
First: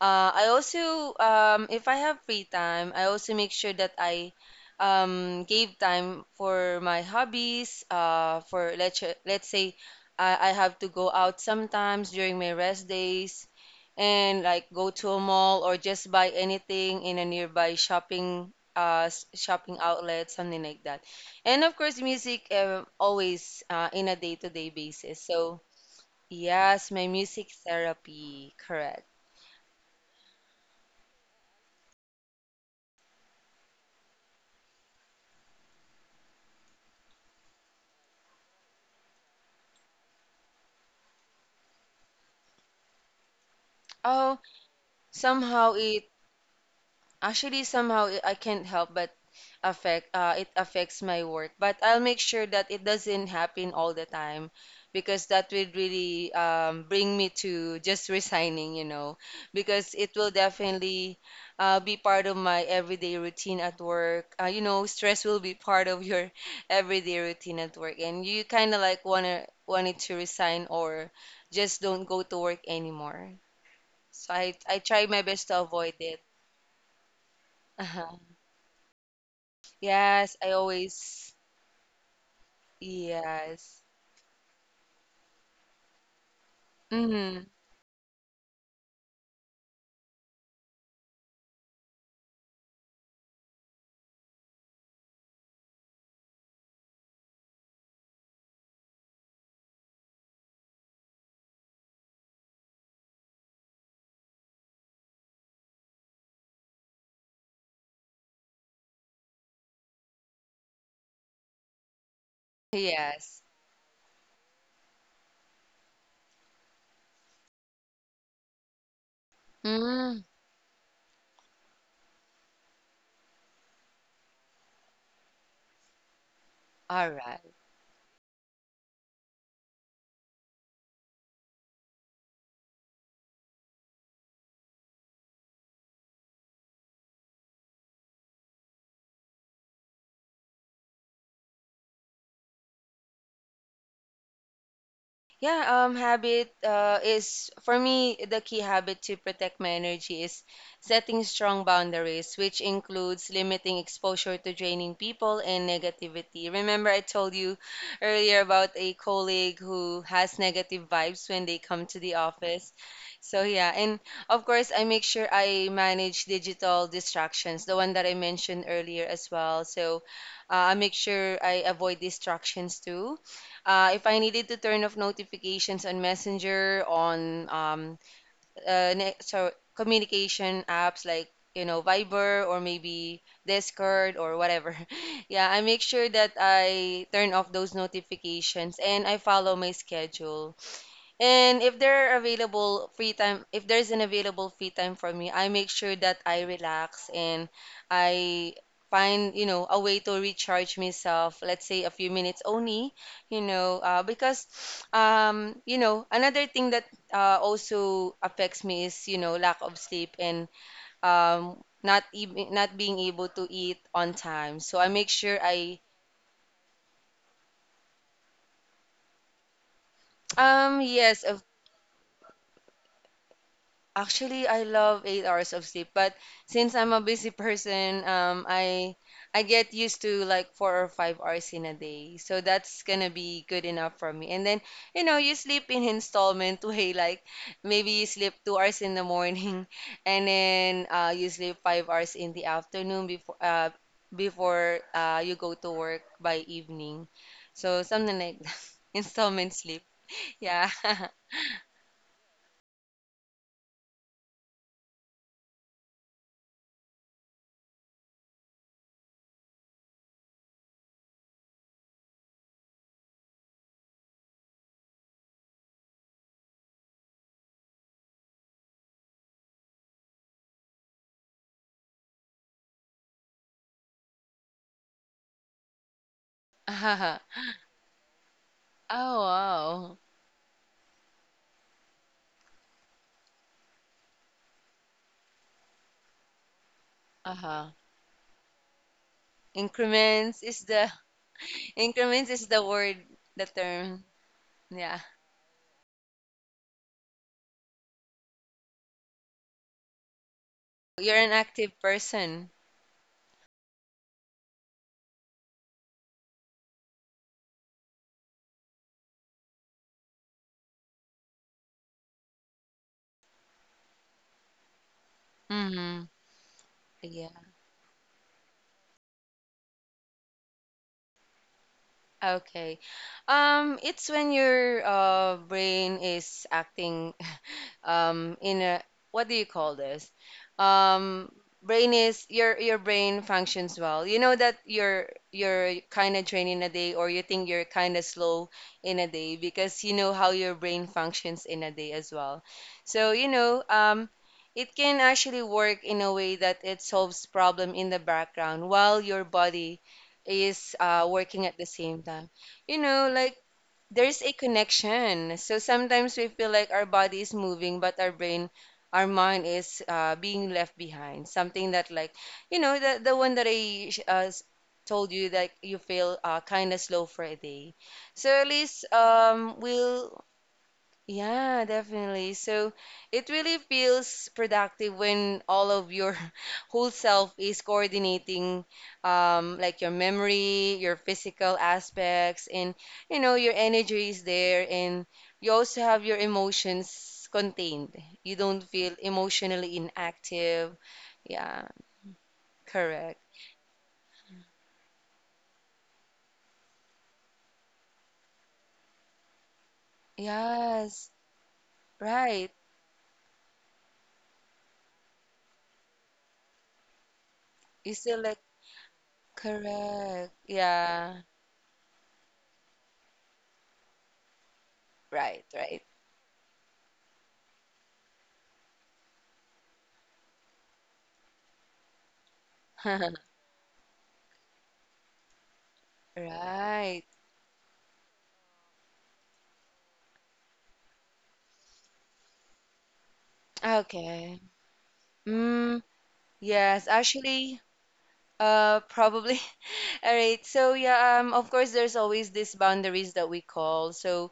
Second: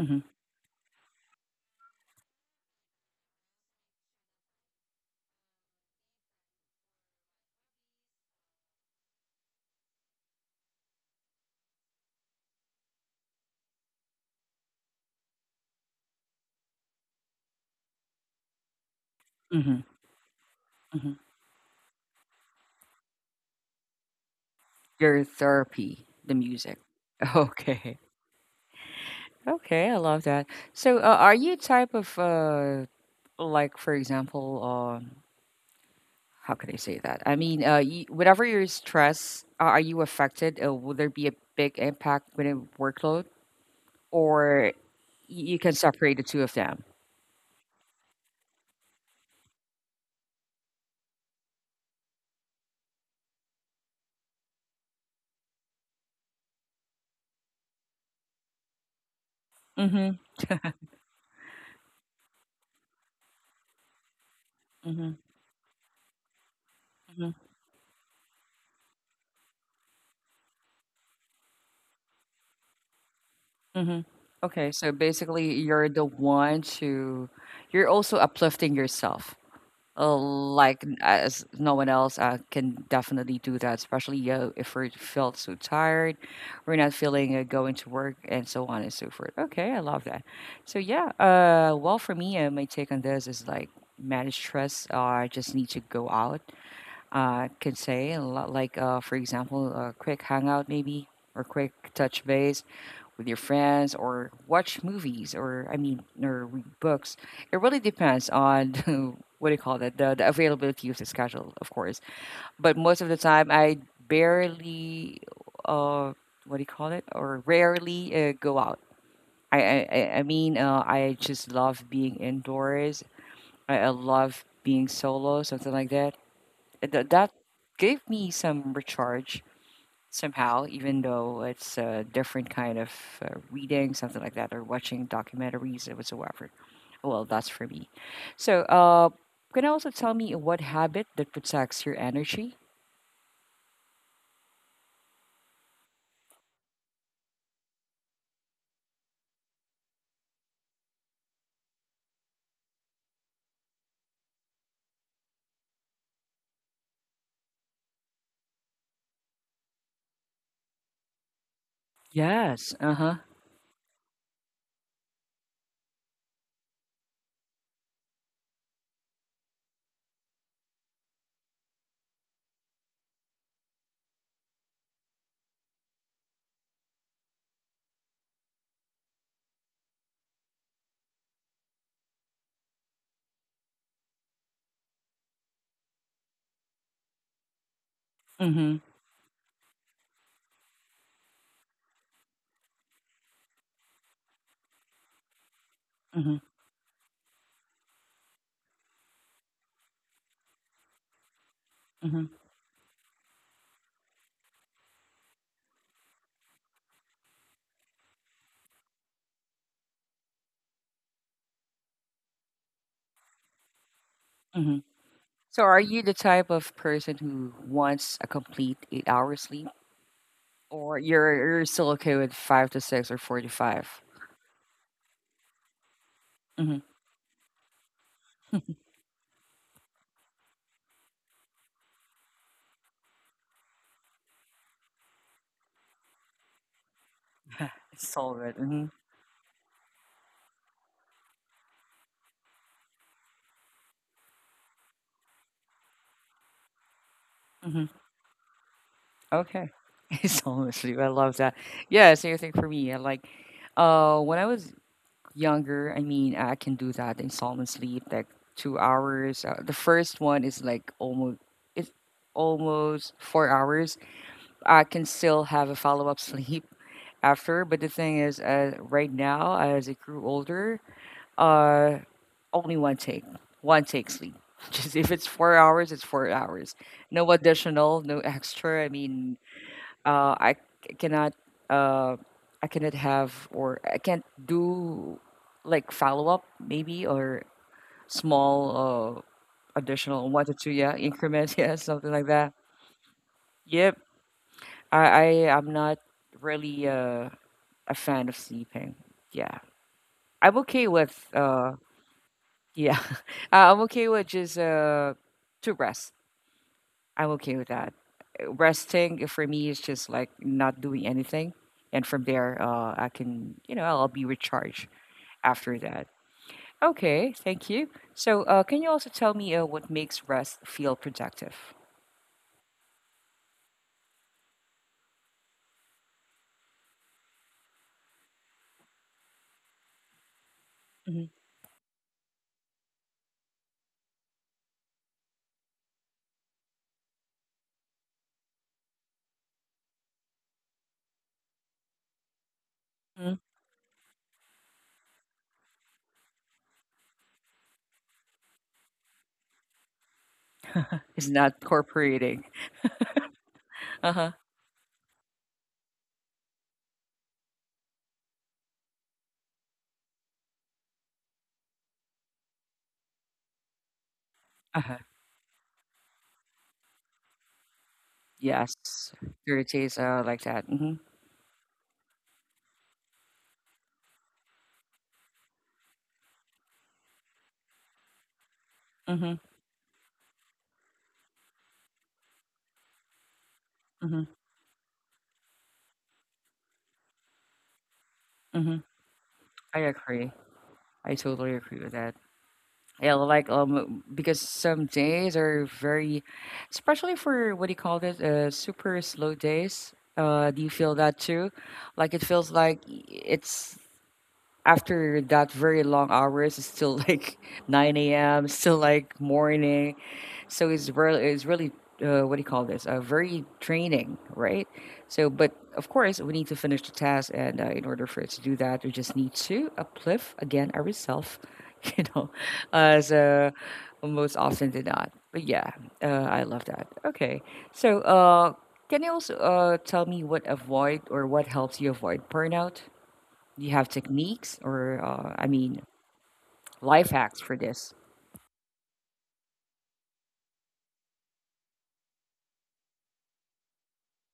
[SPEAKER 2] I also, if I have free time, I also make sure that I gave time for my hobbies. For let's say I have to go out sometimes during my rest days, and like go to a mall or just buy anything in a nearby shopping shopping
[SPEAKER 1] hmm
[SPEAKER 2] outlet, something like that.
[SPEAKER 1] hmm
[SPEAKER 2] And of course, music always in a day-to-day basis.
[SPEAKER 1] Your
[SPEAKER 2] So
[SPEAKER 1] therapy, the music.
[SPEAKER 2] yes, my
[SPEAKER 1] <laughs>
[SPEAKER 2] music
[SPEAKER 1] Okay.
[SPEAKER 2] therapy, correct.
[SPEAKER 1] Okay, I love that. So, are you a type of like, for example, how could I say that? I mean, you, whenever you're stressed, are you affected? Will there be a big impact within workload, or you can
[SPEAKER 2] Somehow it
[SPEAKER 1] separate the two of them?
[SPEAKER 2] Actually I can't help but affect it affects my work, but I'll make sure that it doesn't happen all the time, because that would really bring me to just resigning, you know, because it will definitely be part of my everyday routine at work. You know,
[SPEAKER 1] Mhm,
[SPEAKER 2] stress will be part of your <laughs> everyday
[SPEAKER 1] mhm,
[SPEAKER 2] routine at work, and you kind of like wanna wanted to resign or just don't go to work anymore.
[SPEAKER 1] mhm.
[SPEAKER 2] So I,
[SPEAKER 1] Okay,
[SPEAKER 2] I
[SPEAKER 1] so
[SPEAKER 2] try my best
[SPEAKER 1] basically
[SPEAKER 2] to
[SPEAKER 1] you're
[SPEAKER 2] avoid
[SPEAKER 1] the
[SPEAKER 2] it.
[SPEAKER 1] one to you're also
[SPEAKER 2] Uh-huh.
[SPEAKER 1] uplifting yourself.
[SPEAKER 2] Yes, I
[SPEAKER 1] Like
[SPEAKER 2] always.
[SPEAKER 1] as no one else can definitely do that,
[SPEAKER 2] Yes.
[SPEAKER 1] especially if we felt so tired, we're not feeling
[SPEAKER 2] Mm.
[SPEAKER 1] going to work and so on and so forth. Okay, I love that. So yeah, well for me, my take on this is like manage stress. I just need to go out. Can say a lot like for example, a quick hangout maybe or quick touch base with your friends or watch movies or I mean or read books. It really depends on <laughs> what do you call that the availability of the schedule, of course. But most of the
[SPEAKER 2] Yes.
[SPEAKER 1] time, I barely uh what do you call it or rarely go out. I
[SPEAKER 2] Mm.
[SPEAKER 1] mean I just love being indoors. I love being solo, something like that. Th-
[SPEAKER 2] All
[SPEAKER 1] that
[SPEAKER 2] right.
[SPEAKER 1] gave me some recharge somehow, even though it's a different kind of reading, something like that, or watching documentaries or whatsoever. Well, that's for me. So, can you also tell me what habit that protects your energy?
[SPEAKER 2] Yeah, habit is, for me, the key habit to protect my energy is setting strong boundaries, which includes limiting exposure to draining people and negativity. Remember, I told you earlier about a colleague who has negative vibes when they come to the office.
[SPEAKER 1] Yes. Uh huh.
[SPEAKER 2] So, yeah, and of course, I make sure I manage digital distractions, the one that I mentioned earlier as well. So, I make sure I avoid distractions too. If I needed to turn off notifications on Messenger, on uh, ne- so communication apps like, you know, Viber or maybe Discord or whatever, <laughs> yeah, I make sure that I turn off those notifications
[SPEAKER 1] Mhm.
[SPEAKER 2] and I follow my schedule. And if there are available free time, if there's an available free time for me, I make sure that
[SPEAKER 1] Mhm.
[SPEAKER 2] I relax, and I find, you know, a way to recharge myself, let's say a few
[SPEAKER 1] Mhm.
[SPEAKER 2] minutes only, you know. Because, you know, another thing that also affects me is, you know, lack of sleep and not being able to eat on time. So
[SPEAKER 1] Mhm.
[SPEAKER 2] I make sure
[SPEAKER 1] So,
[SPEAKER 2] I,
[SPEAKER 1] are you the type of person who wants a complete eight-hour sleep, or
[SPEAKER 2] yes,
[SPEAKER 1] you're
[SPEAKER 2] of
[SPEAKER 1] you're still okay with five to six or four to five?
[SPEAKER 2] Actually, I love 8 hours of sleep, but since
[SPEAKER 1] Mhm.
[SPEAKER 2] I'm a busy person, I get used to like 4 or 5 hours in a day. So that's gonna be good enough for me. And then, you know, you sleep in installment <laughs> way, like maybe you
[SPEAKER 1] It's
[SPEAKER 2] sleep
[SPEAKER 1] all good.
[SPEAKER 2] 2 hours
[SPEAKER 1] Mhm.
[SPEAKER 2] in the morning <laughs> and then you sleep 5 hours in the afternoon before you go to work by evening. So something like <laughs> that. Installment
[SPEAKER 1] Okay.
[SPEAKER 2] sleep.
[SPEAKER 1] <laughs> He's falling
[SPEAKER 2] Yeah.
[SPEAKER 1] asleep. I love that. Yeah, same thing for me. I like when I was younger, I mean I can do that installment sleep, like 2 hours. The first one is like almost it's almost 4 hours. I can still have a follow up sleep <laughs> after, but the thing is right now as I grew older, uh only one take. One take sleep. <laughs> Just if it's 4 hours, it's 4 hours. No
[SPEAKER 2] <laughs>
[SPEAKER 1] additional, no extra. I
[SPEAKER 2] Oh,
[SPEAKER 1] mean
[SPEAKER 2] wow.
[SPEAKER 1] I cannot uh, I cannot have or I can't do like follow up maybe or
[SPEAKER 2] Uh-huh.
[SPEAKER 1] small additional one
[SPEAKER 2] Increments
[SPEAKER 1] to
[SPEAKER 2] is
[SPEAKER 1] two
[SPEAKER 2] the
[SPEAKER 1] yeah increments <laughs> yeah something like
[SPEAKER 2] Increments is
[SPEAKER 1] that.
[SPEAKER 2] the word, the
[SPEAKER 1] Yep,
[SPEAKER 2] term. Yeah.
[SPEAKER 1] I am not really a fan of sleeping. Yeah, I'm okay with
[SPEAKER 2] You're an active person.
[SPEAKER 1] yeah <laughs> I'm okay with just to rest I'm okay with that. Resting for me is just like not doing anything, and from there, I can, you know, I'll be recharged after
[SPEAKER 2] Mm-hmm.
[SPEAKER 1] that. Okay,
[SPEAKER 2] Yeah.
[SPEAKER 1] thank you. So, can you also tell me what makes rest feel productive?
[SPEAKER 2] Okay. It's when your brain is acting in a, what do you call this? Um, brain is Your brain functions well. You know that you're kind of training a day, or you think you're kind of slow in a day, because you know how your brain functions in a day as well. So you
[SPEAKER 1] Mm-hmm.
[SPEAKER 2] know, it can actually work in a way that it solves problem in the background while your body is
[SPEAKER 1] It's
[SPEAKER 2] working at
[SPEAKER 1] not
[SPEAKER 2] the same time.
[SPEAKER 1] cooperating.
[SPEAKER 2] You know, like
[SPEAKER 1] Uh
[SPEAKER 2] there's
[SPEAKER 1] huh.
[SPEAKER 2] a connection. So sometimes we feel like our body is moving, but our brain, our mind is being left behind. Something that like, you know, the the one that I
[SPEAKER 1] Uh huh.
[SPEAKER 2] told you, that you feel kind of slow for a day. So at
[SPEAKER 1] Yes,
[SPEAKER 2] least
[SPEAKER 1] Thursdays uh,
[SPEAKER 2] we'll
[SPEAKER 1] like that. Mm-hmm.
[SPEAKER 2] yeah, definitely. So it really feels productive when all of your <laughs> whole self is coordinating,
[SPEAKER 1] Mm-hmm.
[SPEAKER 2] like your memory, your physical aspects, and, you know, your energy
[SPEAKER 1] Mm-hmm.
[SPEAKER 2] is there, and you also have your emotions contained. You don't
[SPEAKER 1] Mm-hmm.
[SPEAKER 2] feel
[SPEAKER 1] I
[SPEAKER 2] emotionally
[SPEAKER 1] agree.
[SPEAKER 2] inactive.
[SPEAKER 1] I totally
[SPEAKER 2] Yeah,
[SPEAKER 1] agree with that. Yeah,
[SPEAKER 2] correct.
[SPEAKER 1] like because some days are very, especially for what do you call this, super slow days. Do you feel
[SPEAKER 2] Yes,
[SPEAKER 1] that too? Like it feels
[SPEAKER 2] right.
[SPEAKER 1] like it's after that very long hours. It's still like <laughs>
[SPEAKER 2] You
[SPEAKER 1] nine
[SPEAKER 2] still like
[SPEAKER 1] a.m. Still like morning.
[SPEAKER 2] correct.
[SPEAKER 1] So
[SPEAKER 2] Yeah,
[SPEAKER 1] what do you call this? Very draining, right? So,
[SPEAKER 2] right,
[SPEAKER 1] but
[SPEAKER 2] right.
[SPEAKER 1] of course, we need to finish the task, and in order for it to do that, we just need to uplift again ourselves, <laughs> you know, as
[SPEAKER 2] <laughs>
[SPEAKER 1] most often did not. But yeah, I love that.
[SPEAKER 2] Right.
[SPEAKER 1] Okay, so can you also tell me what avoid or what helps you avoid burnout? Do you have
[SPEAKER 2] Okay.
[SPEAKER 1] techniques or, I mean,
[SPEAKER 2] Mm, yes,
[SPEAKER 1] life hacks for
[SPEAKER 2] actually,
[SPEAKER 1] this?
[SPEAKER 2] probably. <laughs> All right. So yeah, of course, there's always these boundaries that we call. So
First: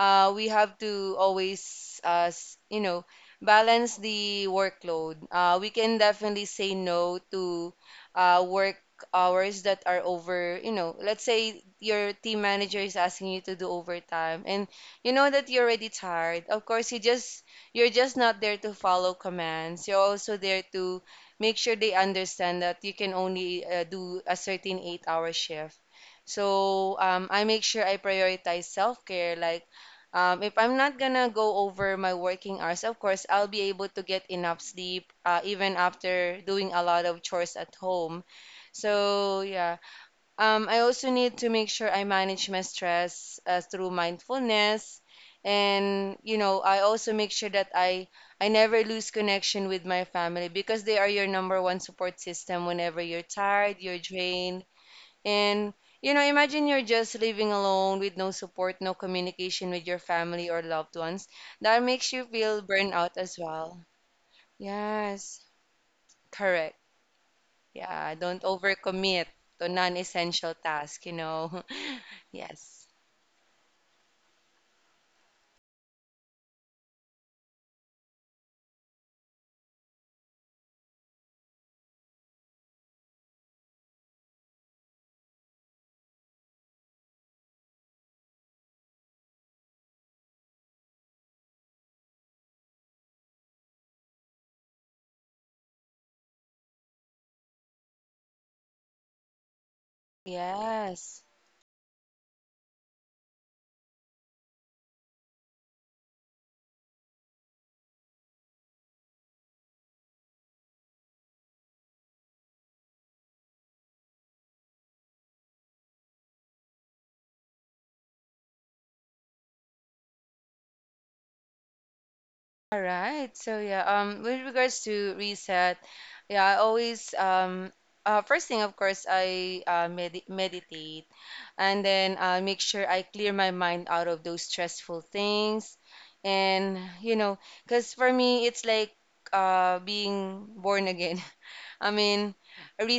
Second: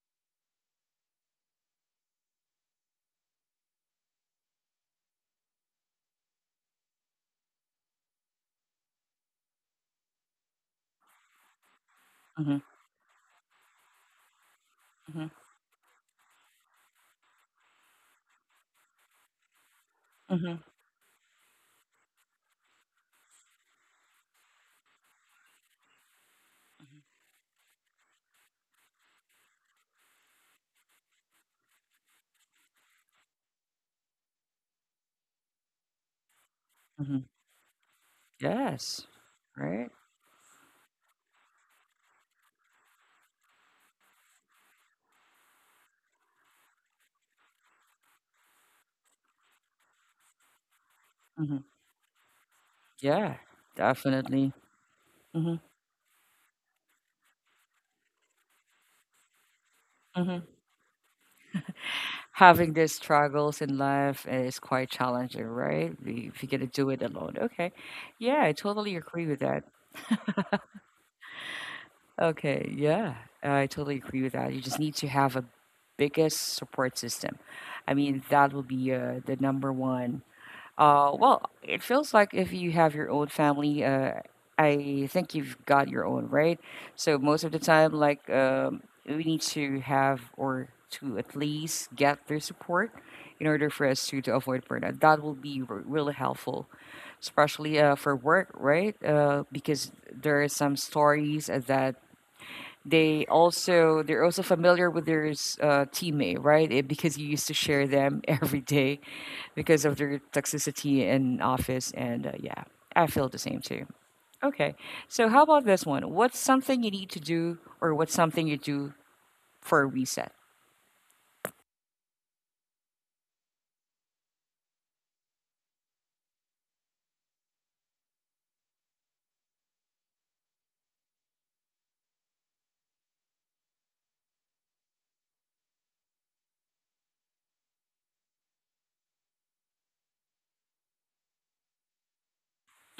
[SPEAKER 2] we have to always, you know, balance the workload. We can definitely say no to work hours that are over. You know, let's say your team
[SPEAKER 1] Hmm
[SPEAKER 2] manager is asking you to do overtime and you know that you're already tired. Of course, you just you're just not there to follow commands. You're also there
[SPEAKER 1] hmm
[SPEAKER 2] to make sure they understand that you can only do a certain 8-hour shift. So I make sure I prioritize self care. Like, if I'm not gonna go over my working hours, of course I'll be able to get enough sleep even after doing a lot of
[SPEAKER 1] hmm
[SPEAKER 2] chores at home.
[SPEAKER 1] Yes,
[SPEAKER 2] So yeah,
[SPEAKER 1] right?
[SPEAKER 2] I also need to make sure I manage my stress through mindfulness, and, you know, I also make sure that I never lose connection with my family, because they are your
[SPEAKER 1] Mhm.
[SPEAKER 2] number one support system whenever you're
[SPEAKER 1] Yeah,
[SPEAKER 2] tired, you're
[SPEAKER 1] definitely.
[SPEAKER 2] drained,
[SPEAKER 1] Mhm,
[SPEAKER 2] and, you know, imagine you're just living alone with no support, no communication with your
[SPEAKER 1] mhm.
[SPEAKER 2] family or loved ones. That makes you feel
[SPEAKER 1] Having these
[SPEAKER 2] burnout as
[SPEAKER 1] struggles in
[SPEAKER 2] well.
[SPEAKER 1] life is quite
[SPEAKER 2] Yes,
[SPEAKER 1] challenging, right? If you're gonna
[SPEAKER 2] correct.
[SPEAKER 1] do it alone, okay.
[SPEAKER 2] Yeah,
[SPEAKER 1] Yeah,
[SPEAKER 2] don't
[SPEAKER 1] I totally
[SPEAKER 2] overcommit
[SPEAKER 1] agree with that.
[SPEAKER 2] to non-essential tasks, you know. <laughs>
[SPEAKER 1] Okay,
[SPEAKER 2] Yes.
[SPEAKER 1] yeah, I totally agree with that. You just need to have a biggest support system. I mean, that will be the number one. Well, it feels like if you have your own family, I think you've got your own, right? So most of the time, like, we need to have or to at least get their support in order for us to avoid burnout. That will be really helpful, especially for work, right? Because there are some
[SPEAKER 2] Yes.
[SPEAKER 1] stories that they're also familiar with their teammate, right? Eh, because you used to share them <laughs> every day because of their toxicity in office and yeah, I feel the same too. Okay, so how about this one, what's something you need to do or what's something you do for a reset?
[SPEAKER 2] All right. So yeah, with regards to reset, yeah, I always first thing, of course, I meditate, and then I make sure I clear my mind out of those stressful things. And you know, because for me, it's like being born again. <laughs> I mean,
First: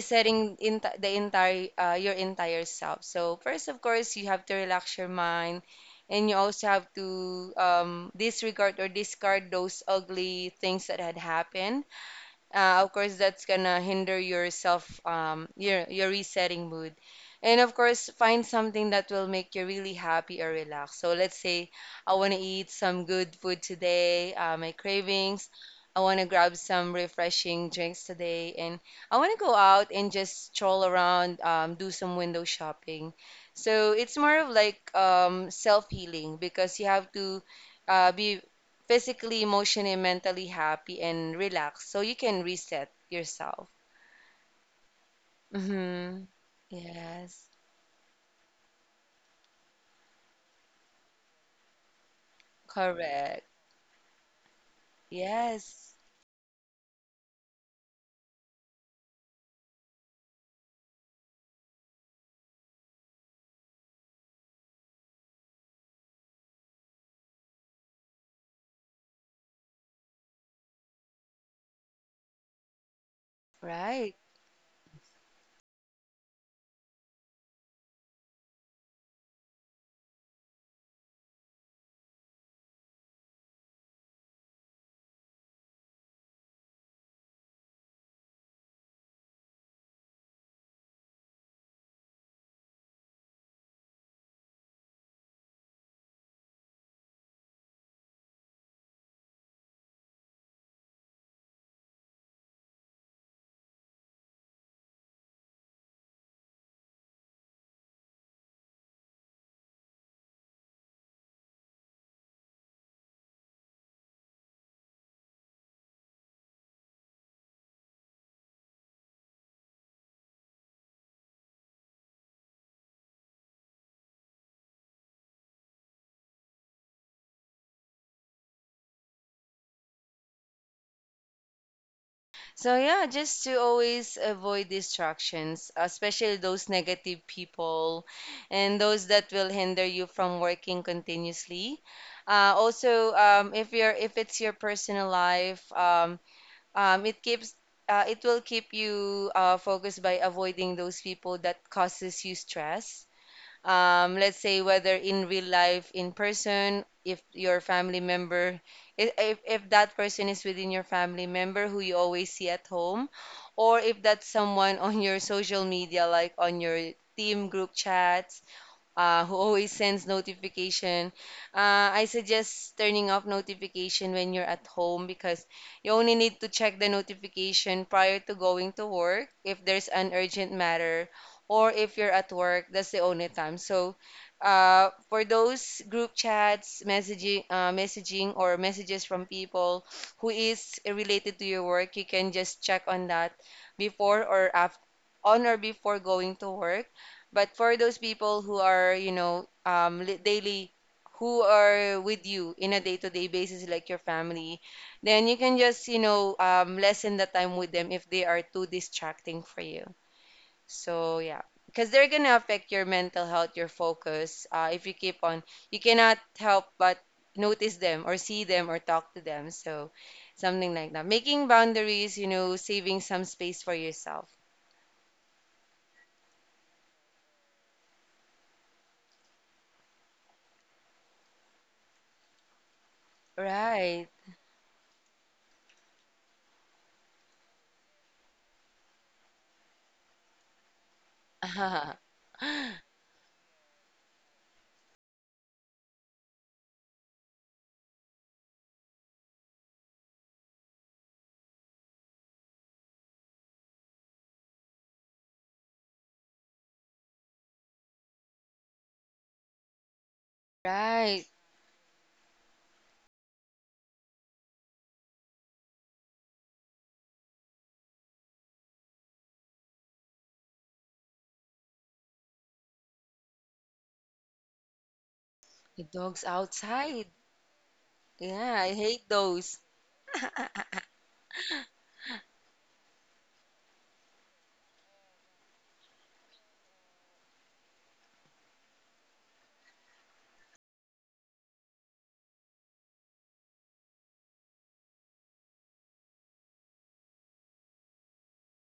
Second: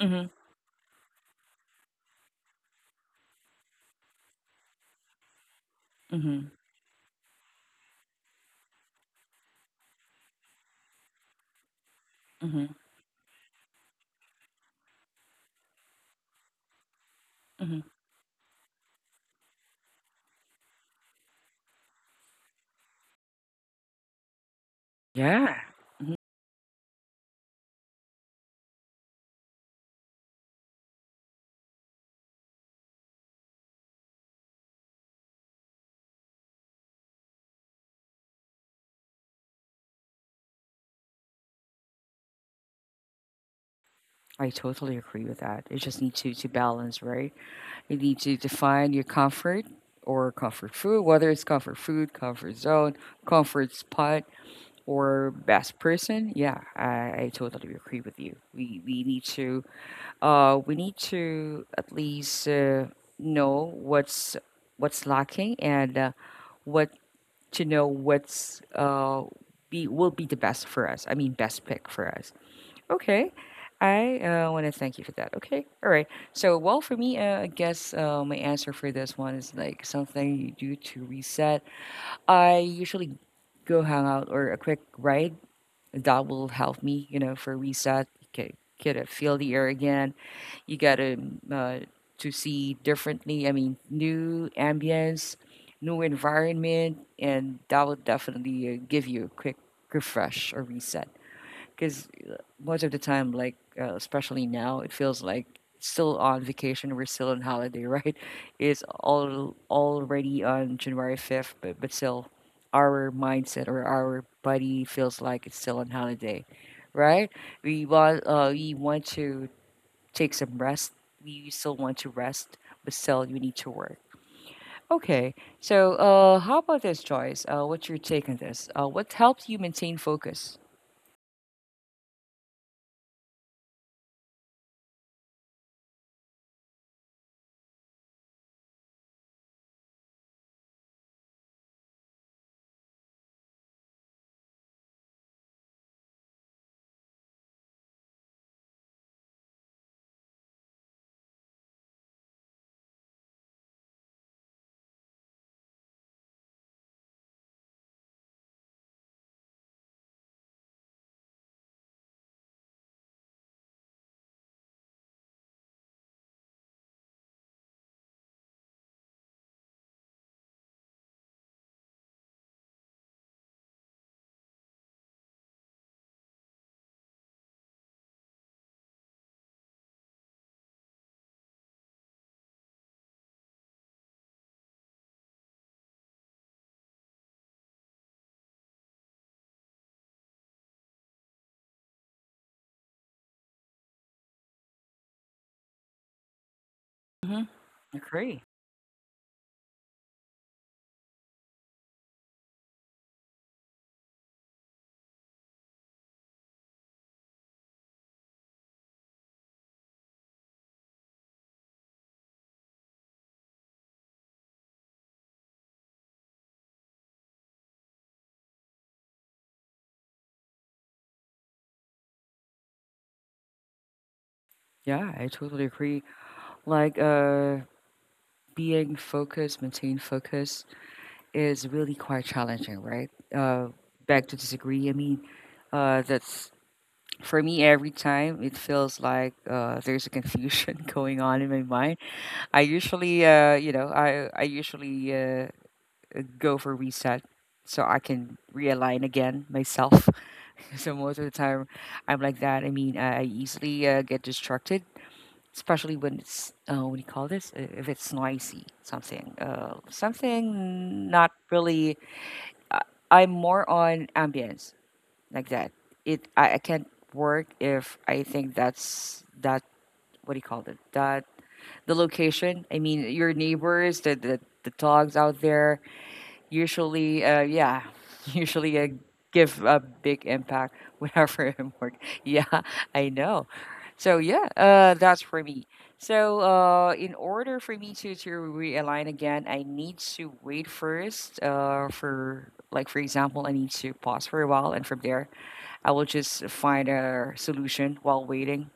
[SPEAKER 1] Hmm
[SPEAKER 2] in the entire your entire self. So first, of course, you have to relax your mind, and you
[SPEAKER 1] hmm
[SPEAKER 2] also have to disregard or discard those ugly things that had happened.
[SPEAKER 1] hmm
[SPEAKER 2] Of course, that's gonna hinder your self, your resetting mood, and of
[SPEAKER 1] hmm
[SPEAKER 2] course find something that will make you really happy or relaxed. So let's say I want to eat some good food today. My cravings,
[SPEAKER 1] yeah
[SPEAKER 2] I
[SPEAKER 1] Mhm.
[SPEAKER 2] want to grab some refreshing drinks today, and I want to go out and just stroll around, do some window shopping. So it's more of like, self-healing, because you have to be physically, emotionally, and mentally happy and relaxed so you can reset yourself.
[SPEAKER 1] I totally agree with that. You just need
[SPEAKER 2] Mm-hmm.
[SPEAKER 1] to balance, right?
[SPEAKER 2] Yes,
[SPEAKER 1] You need to define your comfort or comfort food, whether it's comfort food, comfort zone,
[SPEAKER 2] correct.
[SPEAKER 1] comfort spot, or best
[SPEAKER 2] Yes,
[SPEAKER 1] person. Yeah, I totally agree with you. We need to we need to at least know what's lacking and what to know what's be will be the best for us. I mean, best pick for us. Okay, I
[SPEAKER 2] right.
[SPEAKER 1] want to thank you for that. Okay, all right. So, well, for me, I guess my answer for this one is like something you do to reset. I usually go hang out or a quick ride. That will help me, you know, for reset. Okay, get a feel the air again you gotta uh, to see differently. I mean, new ambience, new environment, and that will definitely give you a quick refresh or reset. Because most of the time, like especially now, it feels like still on vacation. We're still on holiday, right? <laughs> It's all already on January 5th, but still, our mindset or our body feels like it's still on holiday, right? We want to take some rest. You still want to rest, but still you need to work. Okay, so how about this, Joyce? What's your take on this? What helps you maintain focus?
[SPEAKER 2] So, yeah, just to always avoid distractions, especially those negative people and those that will hinder you from working continuously. Also, if you're if it's your personal life, um, it keeps it will keep you focused by avoiding those people that causes you stress. Let's say, whether in real life, in person, if your family member if that person is within your family member who you always see at home, or if that's someone <laughs> on your social media, like on your team group chats, who always sends notification. I suggest turning off notification when you're at home, because you only need to check the notification prior to going to work if there's an urgent matter, or if you're at work. That's the only time. So for those group chats, messaging, messaging or messages from people who is related to your work, you can just check on that before or after, on or before going to work.
[SPEAKER 1] Hmm
[SPEAKER 2] But for those
[SPEAKER 1] Agree.
[SPEAKER 2] people who are, you know, daily, who are with you in a day-to-day basis, like your family, then you can just, you know, lessen the time with them if they are too distracting for you. So, yeah, because they're gonna affect your mental health, your focus. If you keep on, you cannot help but notice them or see them or talk to them. So, something like that. Making boundaries, you know, saving some space for yourself.
[SPEAKER 1] Yeah, I totally agree. Like, being focused, maintain focus is really quite challenging, right? Uh,
[SPEAKER 2] Right.
[SPEAKER 1] back to disagree. I mean, that's for me every time it feels like there's a confusion <laughs> going on in my mind.
[SPEAKER 2] <laughs>
[SPEAKER 1] I usually, you know, I usually go for reset so I can realign again myself. <laughs> So most of the time, I'm like that. I mean, I easily get distracted, especially when it's what do you call this? If it's noisy, something, something
[SPEAKER 2] Right.
[SPEAKER 1] not really. I, I'm more on ambience like that. It I can't work if I think that's that. What do you call it? That the location. I mean, your neighbors, the dogs out there.
[SPEAKER 2] The dogs outside.
[SPEAKER 1] Usually, yeah, <laughs>
[SPEAKER 2] Yeah, I
[SPEAKER 1] usually I
[SPEAKER 2] hate those.
[SPEAKER 1] give a big impact <laughs> whenever I'm working. <laughs> Yeah, I know. So yeah, that's for me. So in order for me to realign again, I need to wait first. For like for example, I need to pause for a while, and from there, I will just find a solution while waiting.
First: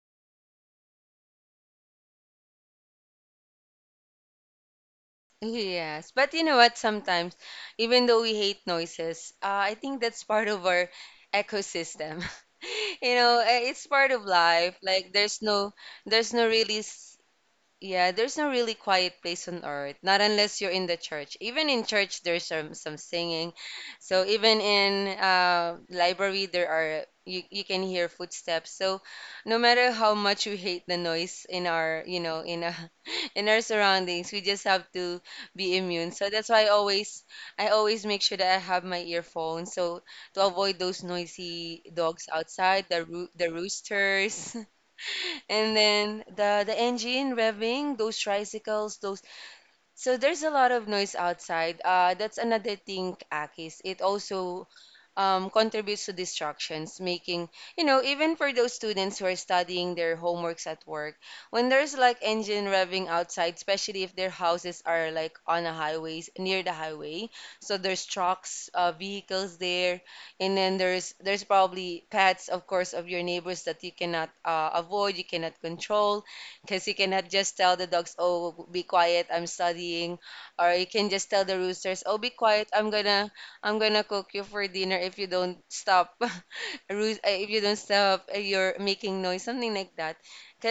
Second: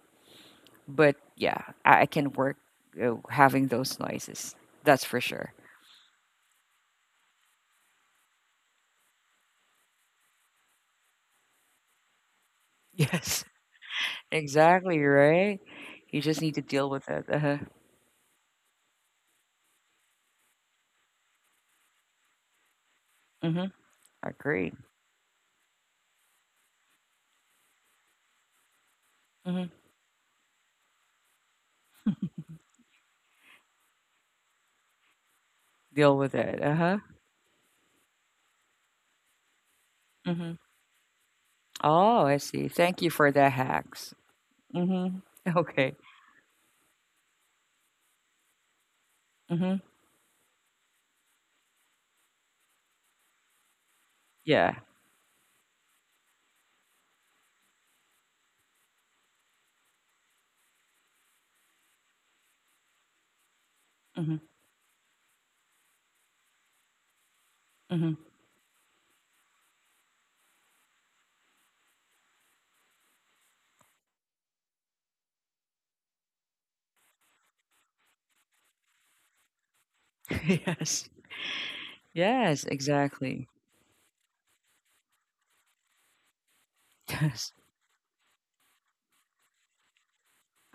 [SPEAKER 1] But yeah, I can work having those noises. That's for
[SPEAKER 2] <laughs>
[SPEAKER 1] sure.
[SPEAKER 2] Yes, but you know what? Sometimes, even though we hate noises, I think that's part of our ecosystem.
[SPEAKER 1] <laughs>
[SPEAKER 2] <laughs> You know,
[SPEAKER 1] Yes.
[SPEAKER 2] eh, it's part of life.
[SPEAKER 1] Exactly,
[SPEAKER 2] Like
[SPEAKER 1] right? You
[SPEAKER 2] there's
[SPEAKER 1] just
[SPEAKER 2] no
[SPEAKER 1] need to
[SPEAKER 2] really
[SPEAKER 1] deal with it. Uh-huh.
[SPEAKER 2] Yeah, there's no really quiet place on earth, not unless you're in the church. Even in church, there's some singing.
[SPEAKER 1] Mhm.
[SPEAKER 2] So even
[SPEAKER 1] Agree.
[SPEAKER 2] in library, there are you can hear footsteps. So no
[SPEAKER 1] Mhm.
[SPEAKER 2] matter how much we hate the noise in our, you know, in a, <laughs> in our surroundings, we just have to be immune.
[SPEAKER 1] Deal
[SPEAKER 2] So
[SPEAKER 1] with
[SPEAKER 2] that's
[SPEAKER 1] it.
[SPEAKER 2] why
[SPEAKER 1] Uh-huh.
[SPEAKER 2] I always make sure that I have my earphones, so to
[SPEAKER 1] Mhm.
[SPEAKER 2] avoid those noisy
[SPEAKER 1] Oh,
[SPEAKER 2] dogs
[SPEAKER 1] I see.
[SPEAKER 2] outside,
[SPEAKER 1] Thank
[SPEAKER 2] the
[SPEAKER 1] you for
[SPEAKER 2] roo
[SPEAKER 1] the
[SPEAKER 2] the
[SPEAKER 1] hacks.
[SPEAKER 2] roosters. <laughs>
[SPEAKER 1] Mhm. <laughs>
[SPEAKER 2] And
[SPEAKER 1] Okay.
[SPEAKER 2] then the engine revving, those tricycles, those.
[SPEAKER 1] Mhm.
[SPEAKER 2] So there's a lot of noise outside. That's another thing, Akis. It also
[SPEAKER 1] Yeah.
[SPEAKER 2] contributes to distractions, making, even for those students who are studying their homeworks at work, when there's like engine revving outside, especially if their
[SPEAKER 1] Mhm.
[SPEAKER 2] houses are like on a highways, near the highway, so there's
[SPEAKER 1] Mhm.
[SPEAKER 2] trucks, vehicles there, and then there's probably pets, of course, of your neighbors that you cannot avoid, you cannot control, because you cannot just tell the dogs, oh, be quiet, I'm studying,
[SPEAKER 1] <laughs>
[SPEAKER 2] or you
[SPEAKER 1] Yes.
[SPEAKER 2] can just tell the roosters, oh, be
[SPEAKER 1] Yes,
[SPEAKER 2] quiet, I'm gonna
[SPEAKER 1] exactly.
[SPEAKER 2] I'm gonna cook you for dinner if you don't stop, <laughs>
[SPEAKER 1] Yes.
[SPEAKER 2] if you don't stop, you're making noise, something like that.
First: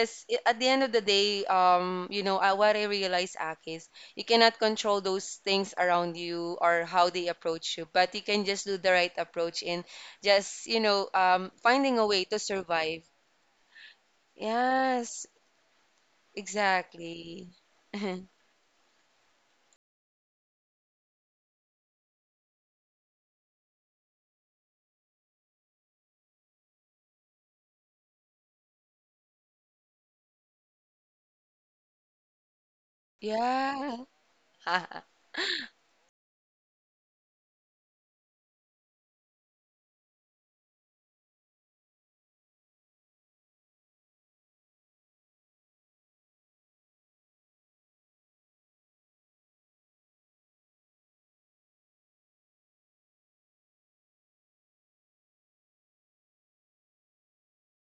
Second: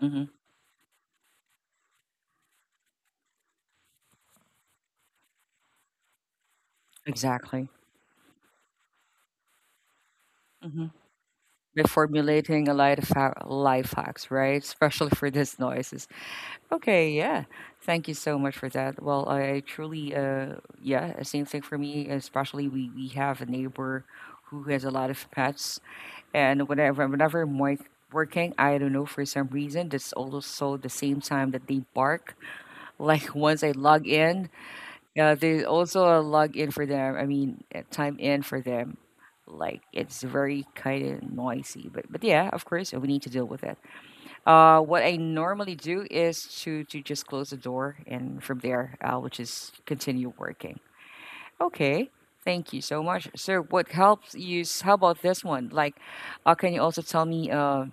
[SPEAKER 1] Mhm.
[SPEAKER 2] at the end of the day, what I realize, Aki, is you cannot control those things around you or how they
[SPEAKER 1] Exactly.
[SPEAKER 2] approach you, but you can just do the right approach in just,
[SPEAKER 1] Mhm. We're
[SPEAKER 2] finding a way to
[SPEAKER 1] formulating a lot
[SPEAKER 2] survive.
[SPEAKER 1] of life hacks, right? Especially
[SPEAKER 2] Yes,
[SPEAKER 1] for this noise. Okay, yeah.
[SPEAKER 2] exactly.
[SPEAKER 1] Thank you
[SPEAKER 2] <laughs>
[SPEAKER 1] so much for that. Well, I truly, yeah, same thing for me. Especially we have a neighbor who has a lot of pets, and whenever I'm working, I don't know for some reason, that's also the same time that they bark. Like <laughs> once I
[SPEAKER 2] Yeah.
[SPEAKER 1] log in,
[SPEAKER 2] <laughs>
[SPEAKER 1] there's also a log in for them. I mean, time in for them. Like it's very kind of noisy, but yeah, of course, we need to deal with it. What I normally do is to just close the door, and from there, I will just continue working. Okay, thank you so much. So, what helps you? How about this one? Can you also tell me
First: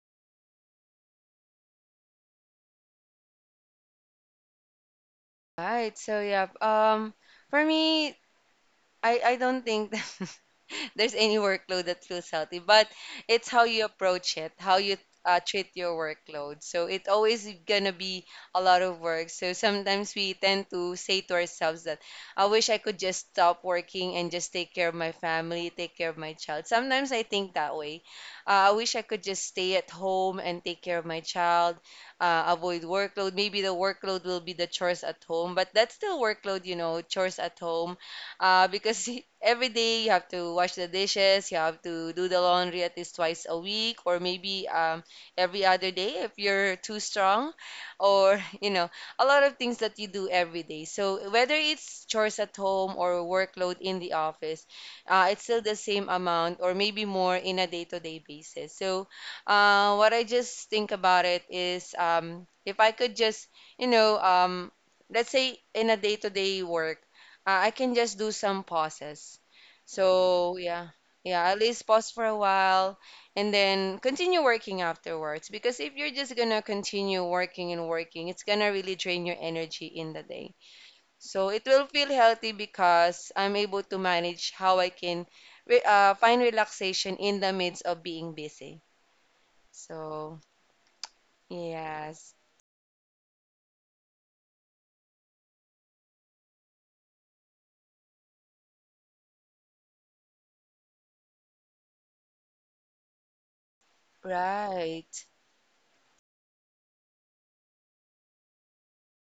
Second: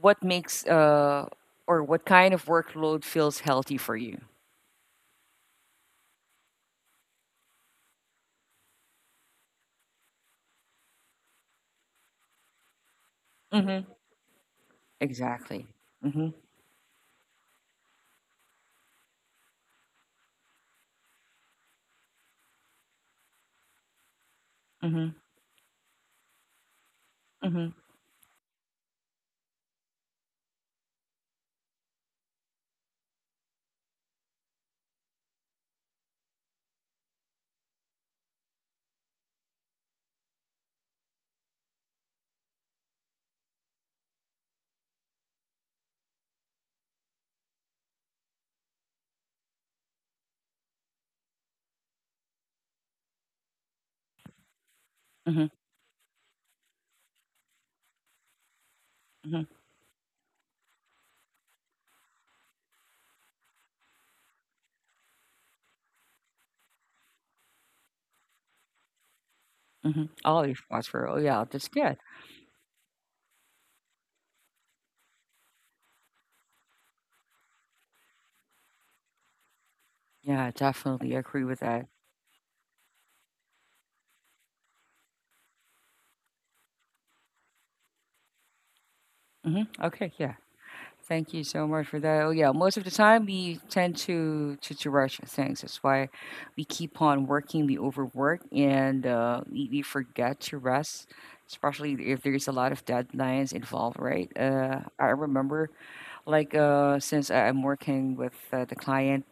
[SPEAKER 1] what makes or what kind of workload feels healthy for you?
[SPEAKER 2] Right. So yeah. For me, I don't think <laughs> there's any workload that feels healthy, but it's how you
[SPEAKER 1] Mm-hmm.
[SPEAKER 2] approach it, how you
[SPEAKER 1] Exactly.
[SPEAKER 2] treat your
[SPEAKER 1] Mm-hmm.
[SPEAKER 2] workload. So it always gonna be a lot of work. So sometimes we tend to say to ourselves that I wish I could just stop working and just take care of
[SPEAKER 1] Mm-hmm.
[SPEAKER 2] my family, take care of my child. Sometimes I think
[SPEAKER 1] Mm-hmm.
[SPEAKER 2] that way. I wish I could just stay at home and take care of my child, avoid workload. Maybe the workload will be the chores at home, but that's still workload, you know, chores at home because <laughs> every day you have to wash the dishes, you have to do the laundry at least twice a week, or maybe every other day if you're too strong, or <laughs> you know, a lot of things that you do every day. So whether it's chores at home or workload in the office, it's
[SPEAKER 1] Mm-hmm.
[SPEAKER 2] still the same amount or maybe more in a day-to-day basis. So
[SPEAKER 1] Mm-hmm.
[SPEAKER 2] what I just think about it is if I could just, you know, let's say in a day-to-day work. I can just do some pauses.
[SPEAKER 1] Mm-hmm. All your
[SPEAKER 2] So yeah,
[SPEAKER 1] thoughts were, oh yeah,
[SPEAKER 2] yeah, at
[SPEAKER 1] that's
[SPEAKER 2] least
[SPEAKER 1] good.
[SPEAKER 2] pause for a while and then continue working afterwards. Because if you're just gonna continue working and working, it's gonna really drain your energy in the
[SPEAKER 1] Yeah,
[SPEAKER 2] day.
[SPEAKER 1] definitely agree
[SPEAKER 2] So
[SPEAKER 1] with
[SPEAKER 2] it will
[SPEAKER 1] that.
[SPEAKER 2] feel healthy because I'm able to manage how I can re find relaxation in the midst of being busy.
[SPEAKER 1] Mm-hmm. Okay, yeah.
[SPEAKER 2] So
[SPEAKER 1] Thank you so much for that. Oh
[SPEAKER 2] yes,
[SPEAKER 1] yeah, most of the time we tend to rush things. That's why we keep on working, we overwork, and we forget to rest, especially if there's a lot of deadlines involved, right? I
[SPEAKER 2] right,
[SPEAKER 1] remember, since I'm working with the client,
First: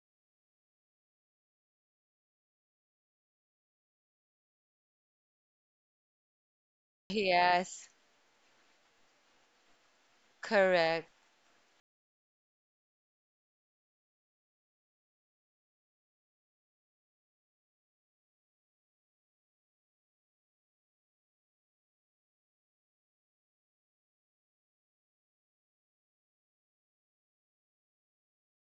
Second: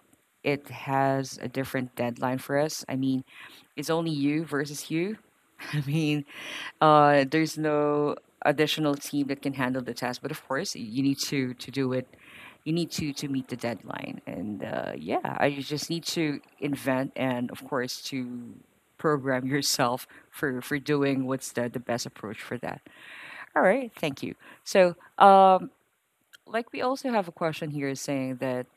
[SPEAKER 1] it has a different deadline for us. I mean, it's only you versus you. <laughs> I mean, there's
[SPEAKER 2] yes,
[SPEAKER 1] no additional team that can handle the task, but of course, you
[SPEAKER 2] correct.
[SPEAKER 1] need to do it. You need to meet the deadline, and yeah, I just need to invent and of course to program <laughs> yourself for doing what's the best approach for that. All right, thank you. So, um, like we also have a question here saying that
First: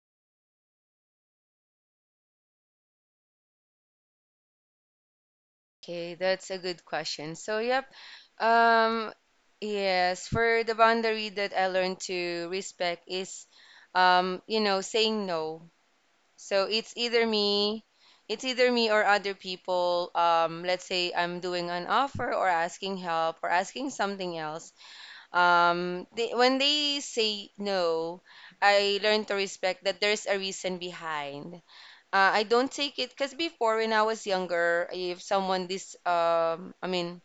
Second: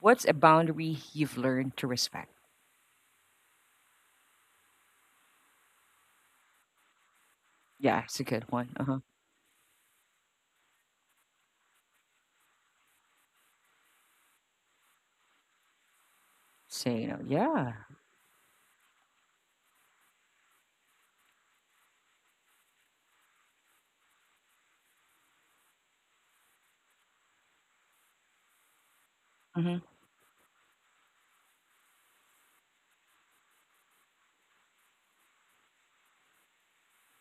[SPEAKER 1] what's a boundary you've learned to respect?
[SPEAKER 2] Okay, that's a good question. So, yep.
[SPEAKER 1] Yeah, it's a good one. Uh huh.
[SPEAKER 2] Um, yes, for the boundary that I learned to respect is, you know, saying no. So it's
[SPEAKER 1] Say no.
[SPEAKER 2] either
[SPEAKER 1] Yeah.
[SPEAKER 2] me, it's either me or other people. Let's say I'm doing an offer or asking help or asking something else. When they say no, I learned to respect
[SPEAKER 1] Mm-hmm,
[SPEAKER 2] that there's a reason behind. I don't take it because before when I was younger, if someone dis I mean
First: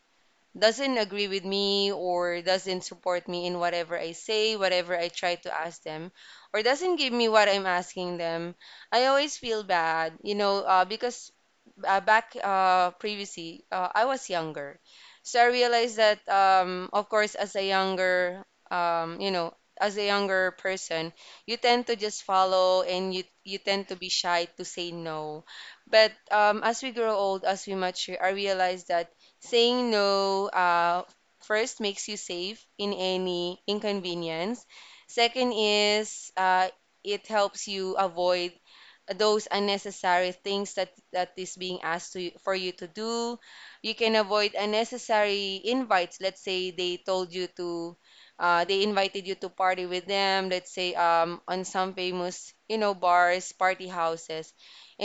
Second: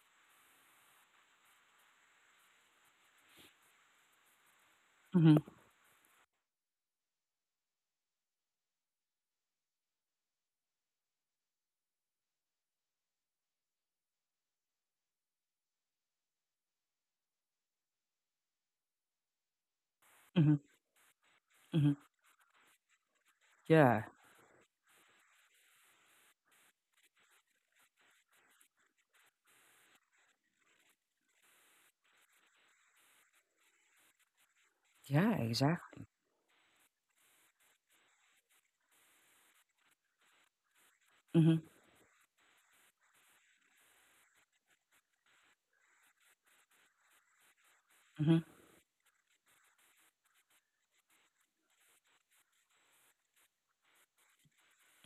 [SPEAKER 2] doesn't agree with me or doesn't support me in whatever I say, whatever I try
[SPEAKER 1] mm-hmm,
[SPEAKER 2] to ask them, or doesn't give me what I'm asking them, I always feel bad, you know, because back previously, I was younger. So I realized that, of course, as a younger, you know, as a younger
[SPEAKER 1] mm-hmm,
[SPEAKER 2] person, you tend
[SPEAKER 1] mm-hmm.
[SPEAKER 2] to just follow and you tend to
[SPEAKER 1] Yeah.
[SPEAKER 2] be shy to say no. But as we grow old, as we mature, I realized that saying no first makes you safe in any inconvenience.
[SPEAKER 1] Yeah,
[SPEAKER 2] Second
[SPEAKER 1] exactly.
[SPEAKER 2] is it helps you avoid those unnecessary things that is
[SPEAKER 1] Mhm,
[SPEAKER 2] being asked to, for you to do. You can avoid unnecessary invites. Let's say they told you to,
[SPEAKER 1] mhm,
[SPEAKER 2] they invited you to party with them. Let's say on some famous, you know, bars, party houses,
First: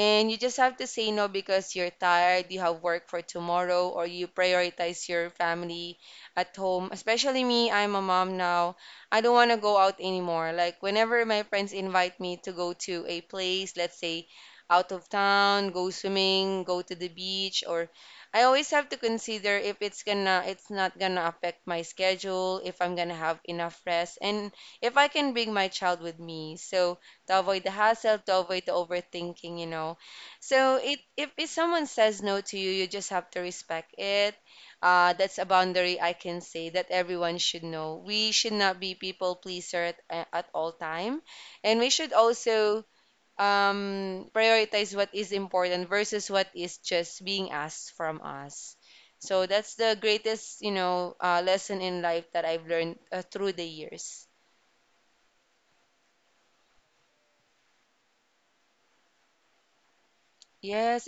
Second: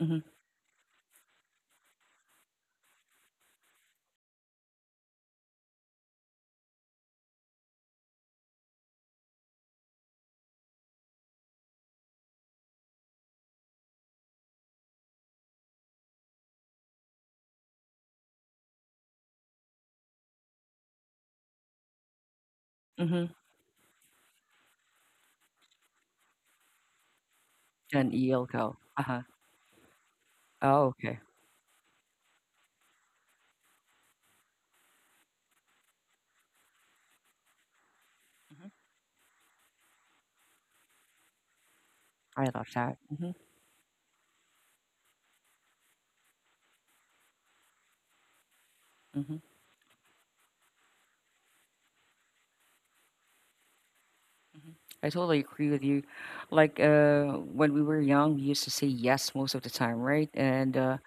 [SPEAKER 1] mhm,
[SPEAKER 2] you just have to say no because you're tired, you have work for tomorrow, or you prioritize your family at home. Especially me, I'm a mom now. I don't want to go out anymore. Like whenever my friends invite me to go to a place, let's say out of town, go swimming, go to the beach, or I always have to consider if it's not gonna affect my schedule, if I'm gonna
[SPEAKER 1] mhm,
[SPEAKER 2] have enough rest, and if I can bring my child with me. So to avoid the
[SPEAKER 1] and
[SPEAKER 2] hassle, to
[SPEAKER 1] you'll
[SPEAKER 2] avoid the
[SPEAKER 1] go, uh-huh,
[SPEAKER 2] overthinking, you know. So
[SPEAKER 1] oh,
[SPEAKER 2] it,
[SPEAKER 1] okay,
[SPEAKER 2] if someone says no to you, you just have to respect it. That's a boundary I can say that everyone should know. We should
[SPEAKER 1] mhm,
[SPEAKER 2] not be people pleaser at, at all time, and we should
[SPEAKER 1] I love
[SPEAKER 2] also
[SPEAKER 1] that, mhm,
[SPEAKER 2] prioritize what is important versus what is just being asked from us.
[SPEAKER 1] mhm,
[SPEAKER 2] So that's the greatest, lesson in life that I've learned through the years.
[SPEAKER 1] mhm, I totally agree with you, like, uh, when we were young, we used to say yes most of the time, right,
[SPEAKER 2] Yes,